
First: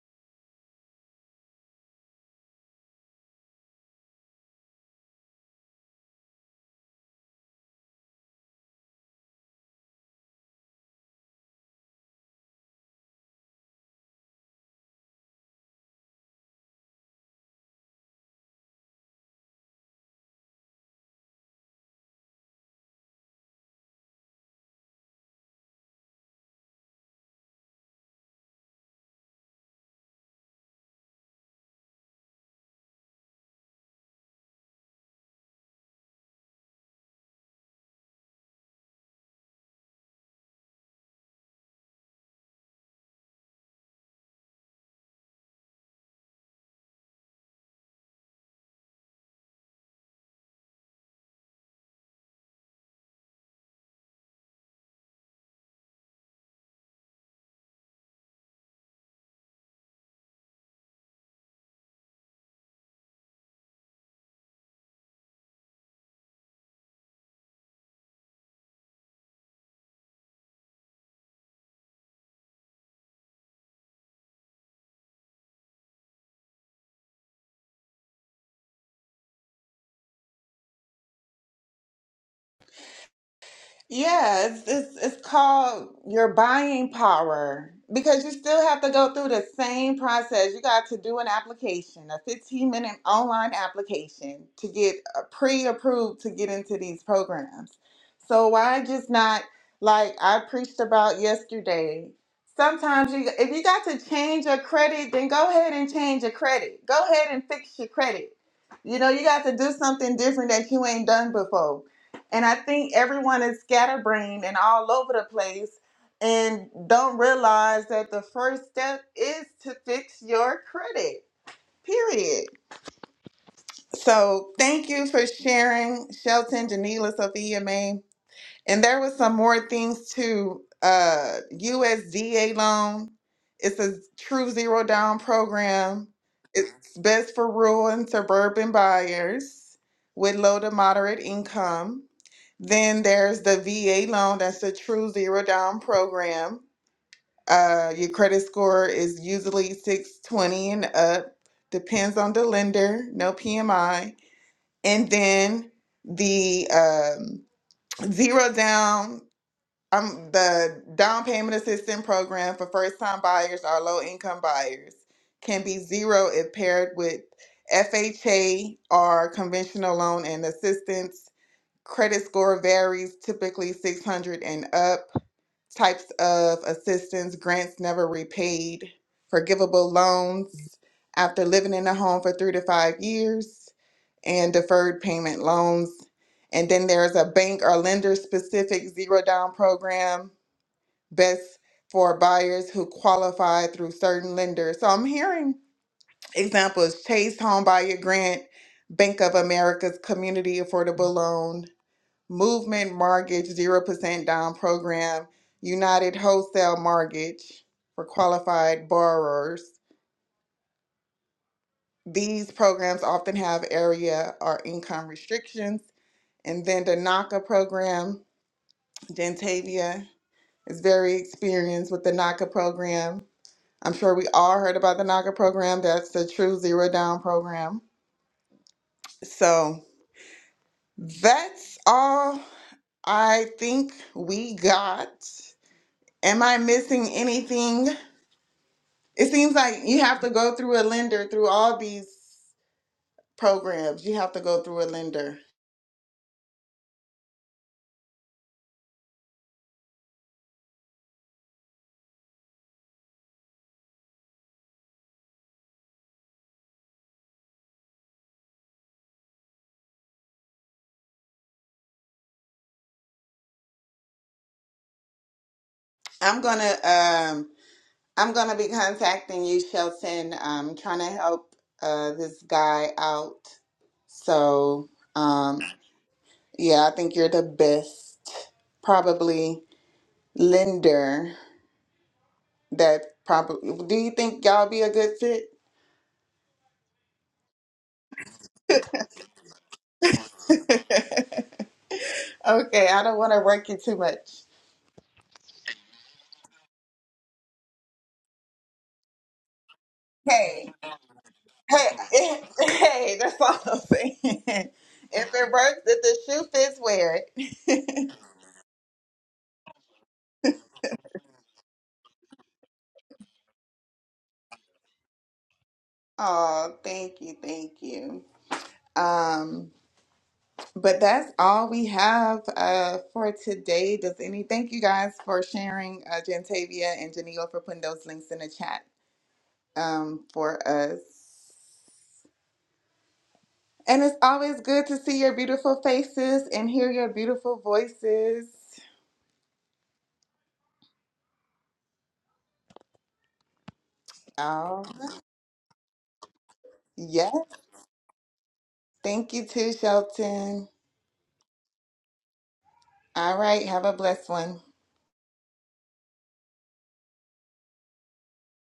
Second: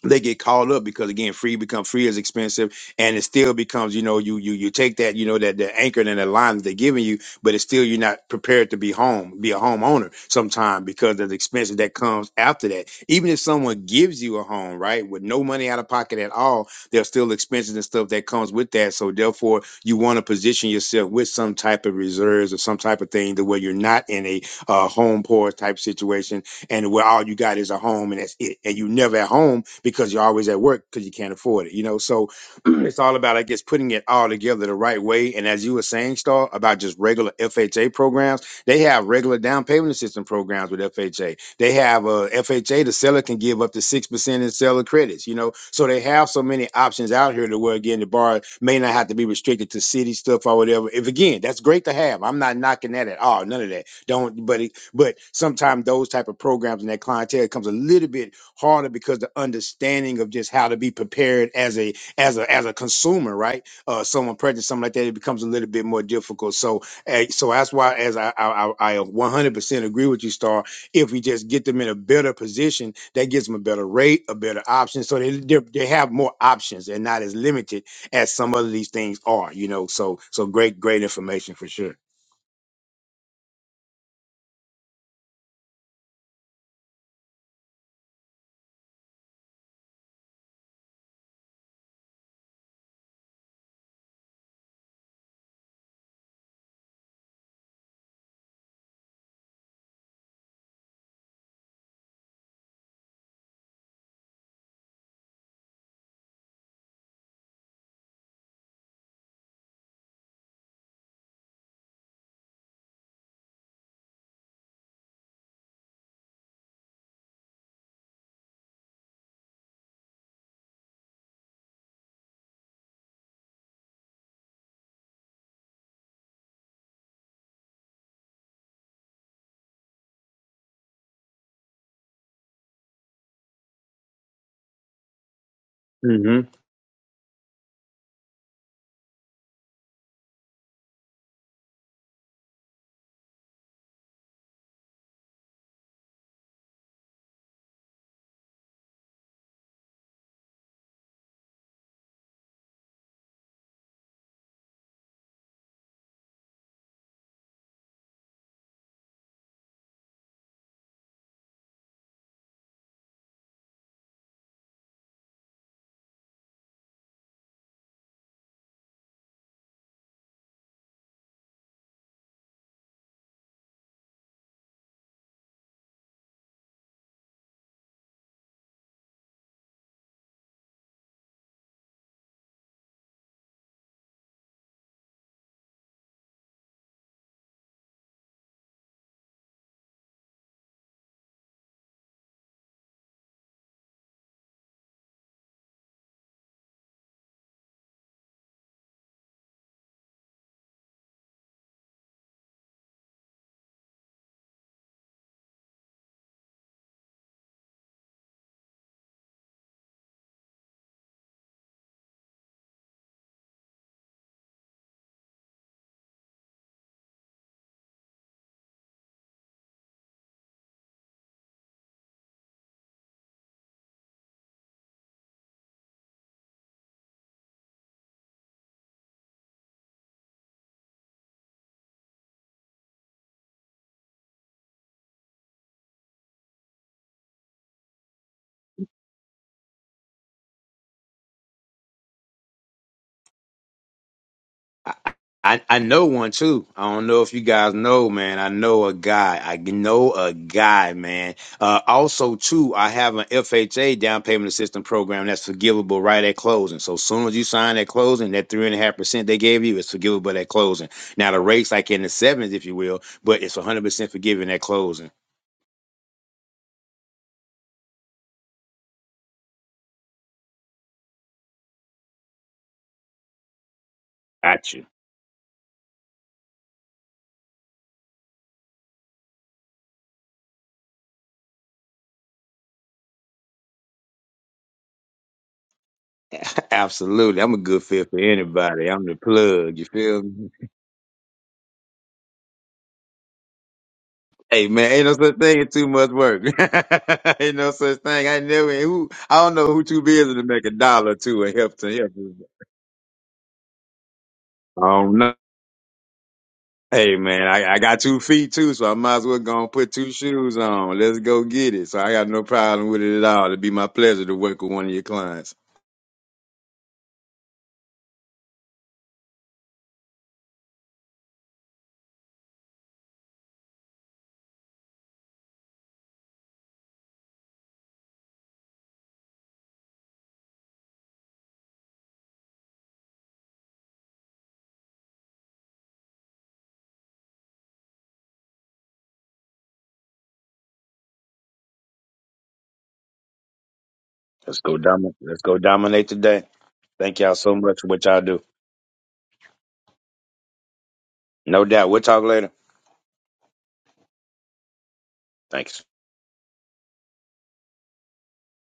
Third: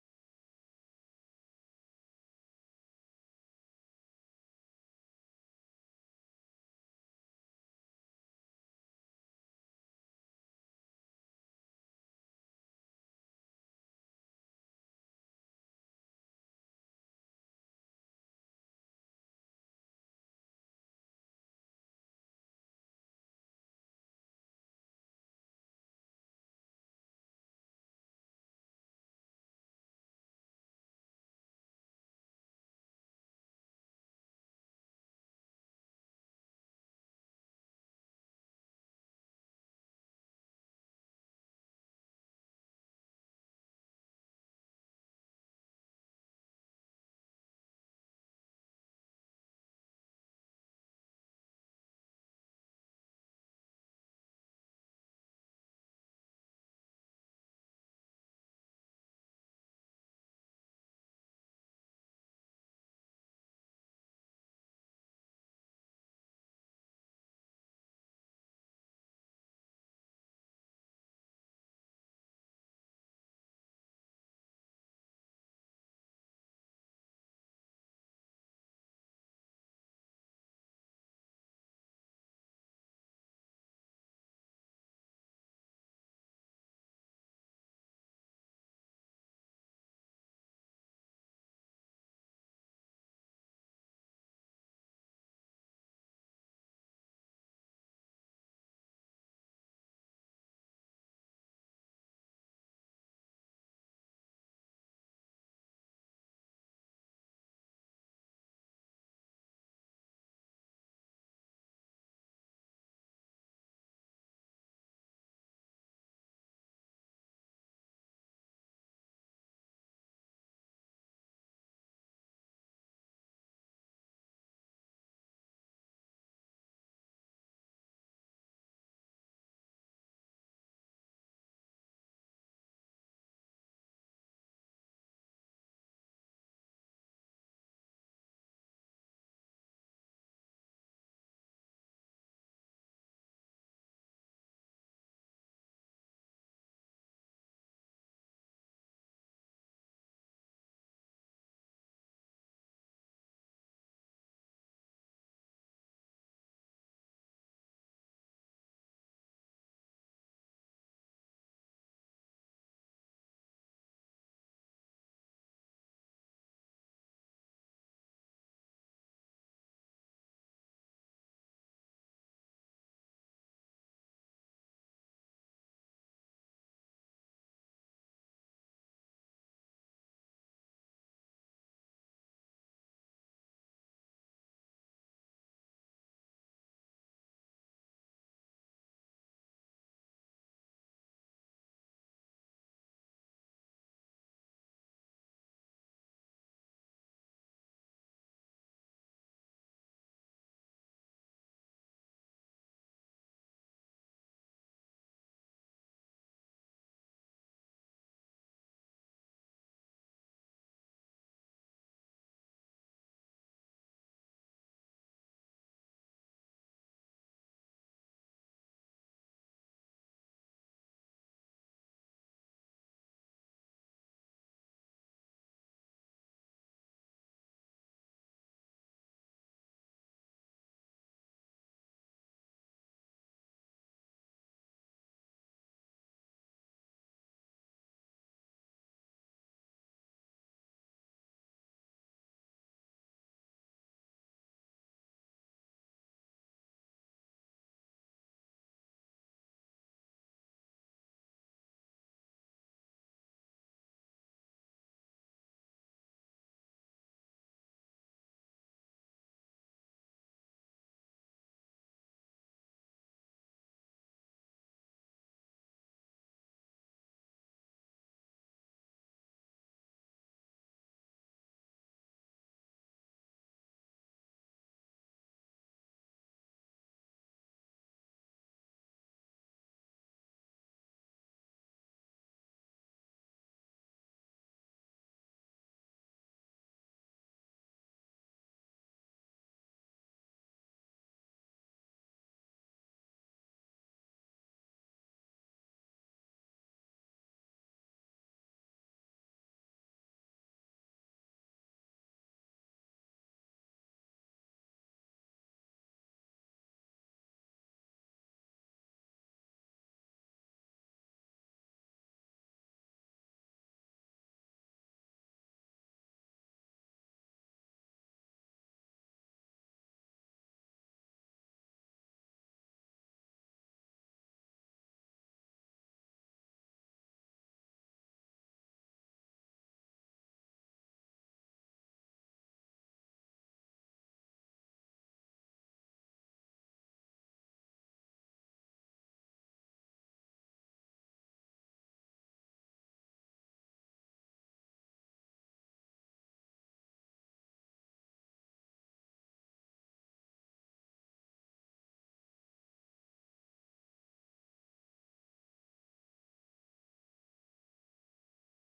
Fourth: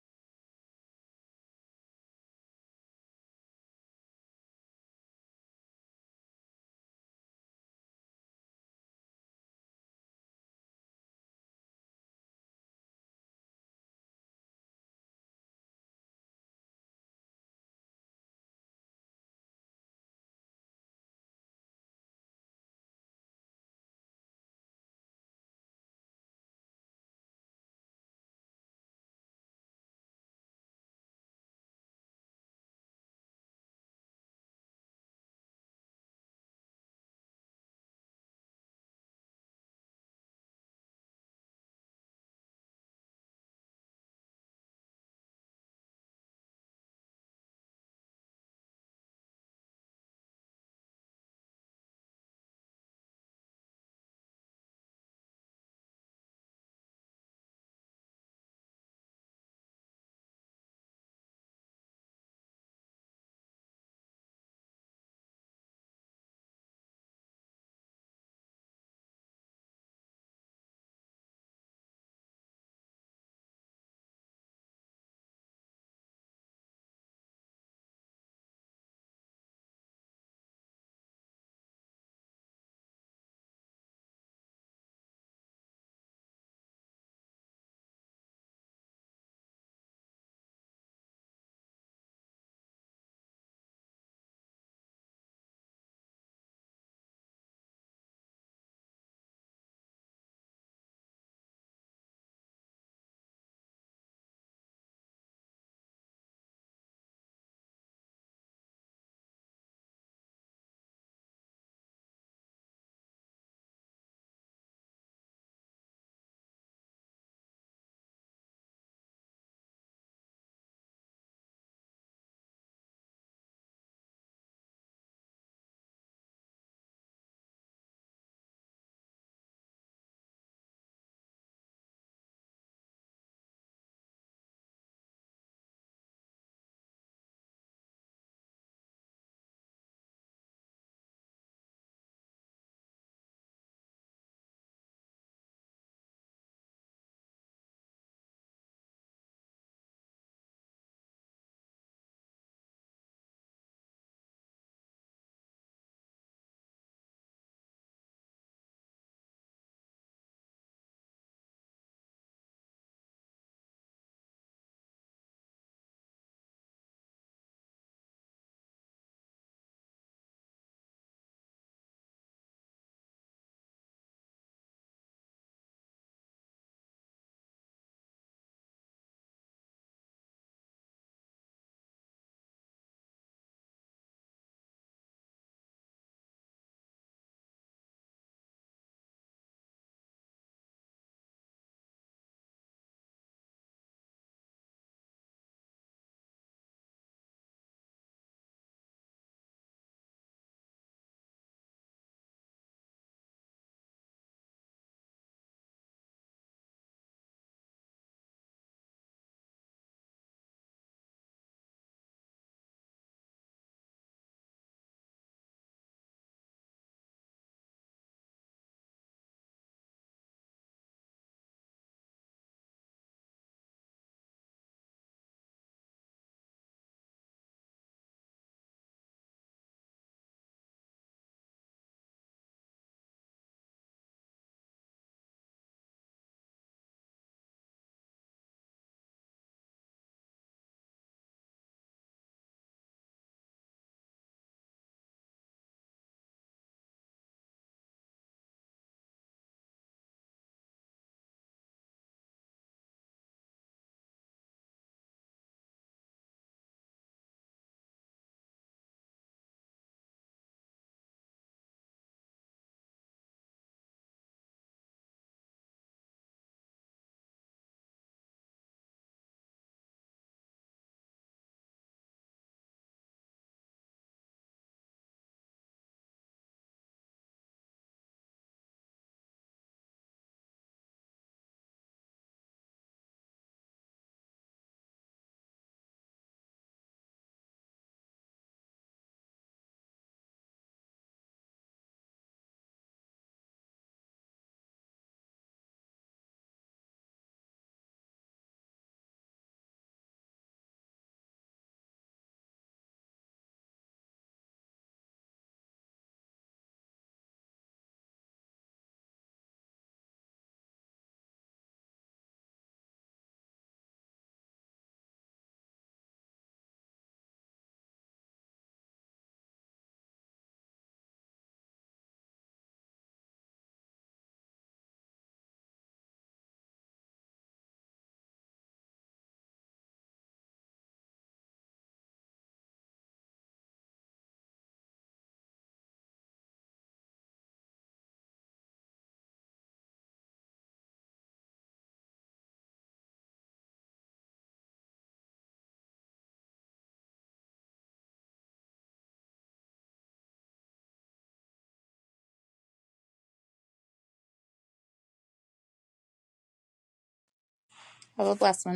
S2: they get called up because again, free become free is expensive, and it still becomes you know you you you take that you know that the anchor and the line that they're giving you, but it's still you're not prepared to be home, be a homeowner sometime because of the expenses that comes after that. Even if someone gives you a home, right, with no money out of pocket at all, there's still expenses and stuff that comes with that. So therefore, you want to position yourself with some type of reserves or some type of thing to where you're not in a uh, home poor type situation and where all you got is a home and that's it. And you never at home because you're always at work because you can't afford it, you know? So (clears throat) it's all about, I guess, putting it all together the right way. And as you were saying, Star, about just regular FHA programs, they have regular down payment assistance programs with FHA. They have a FHA, the seller can give up to 6% in seller credits, you know? So they have so many options out here to where, again, the borrower may not have to be restricted to city stuff or whatever. If again, that's great to have. I'm not knocking that at all, none of that don't but it- but sometimes those type of programs and that clientele comes a little bit harder because the understanding of just how to be prepared as a as a as a consumer right uh someone pregnant something like that it becomes a little bit more difficult so eh, so that's why as i i, I I 100% agree with you star if we just get them in a better position that gives them a better rate a better option so they they they have more options and not as limited as some of these things are you know so so great great information for sure
S1: Yeah, it's, it's it's called your buying power because you still have to go through the same process. You got to do an application, a 15 minute online application to get uh, pre-approved to get into these programs. So why just not like I preached about yesterday? Sometimes you if you got to change your credit, then go ahead and change your credit. Go ahead and fix your credit. You know, you got to do something different that you ain't done before and I think everyone is scatterbrained and all over the place and don't realize that the first step is to fix your credit, period. So thank you for sharing, Shelton, Janila, Sophia, Mae. And there was some more things too. Uh, USDA loan. It's a true zero down program. It's best for rural and suburban buyers with low to moderate income. Then there's the VA loan. That's a true zero down program. Uh, your credit score is usually 620 and up. Depends on the lender. No PMI. And then the um, zero down um the down payment assistance program for first time buyers or low income buyers can be zero if paired with FHA or conventional loan and assistance. Credit score varies, typically 600 and up. Types of assistance, grants never repaid, forgivable loans after living in a home for three to five years, and deferred payment loans. And then there's a bank or lender specific zero down program best for buyers who qualify through certain lenders. So I'm hearing examples Chase Homebuyer Grant, Bank of America's Community Affordable Loan, Movement Mortgage 0% Down Program, United Wholesale Mortgage for qualified borrowers. These programs often have area or income restrictions. And then the NACA program, Gentavia is very experienced with the NACA program I'm sure we all heard about the NACA program. That's the true zero down program. So that's all I think we got. Am I missing anything? It seems like you have to go through a lender through all these programs. You have to go through a
S2: I,
S1: lender.
S2: I I know one too. I don't know if you guys know, man. I know a guy. I know a guy, man. Uh, also, too, I have an FHA down payment assistance program that's forgivable right at closing. So soon as you sign at closing, that three and a half percent they gave you is forgivable at closing. Now the rates like in the sevens, if you will, but it's one hundred percent forgiving at closing.
S1: I'm gonna um I'm gonna be contacting you, Shelton. I'm trying to help uh this guy out.
S2: Gotcha.
S1: So um yeah, I think you're the best probably lender that probably do you think y'all be a good fit?
S2: (laughs) Absolutely, I'm a good fit for anybody. I'm the plug. You feel me?
S1: (laughs) okay, I don't want to work you too much.
S2: Hey man, ain't no such thing as too much work. (laughs) ain't no such thing. I never who I don't know who too busy to make a
S1: Hey,
S2: dollar to and help
S1: hey,
S2: to help.
S1: (laughs) eh, hey, that's all I'm saying. (laughs) if
S2: I don't know.
S1: it works, if the shoe fits,
S2: Hey
S1: wear
S2: man, I, I got
S1: it.
S2: two feet too, so I might as well go and put two shoes on. Let's go get it. So I got no problem with it at all. It'd be my pleasure to work with one of your clients.
S1: (laughs) oh, thank you, thank you. Um, but that's all we have uh for today. Does any thank you guys for sharing uh Jantavia and Janelle for putting those links in the chat um for us. And it's always good to see your beautiful faces and hear your beautiful voices.
S2: Let's go
S1: Oh,
S2: dominate. Let's go dominate today. Thank
S1: yes.
S2: y'all so much for what y'all do.
S1: Thank you too, Shelton.
S2: No doubt. We'll talk later.
S1: All right. Have a blessed one.
S2: Thanks.
S3: Have a blessed one.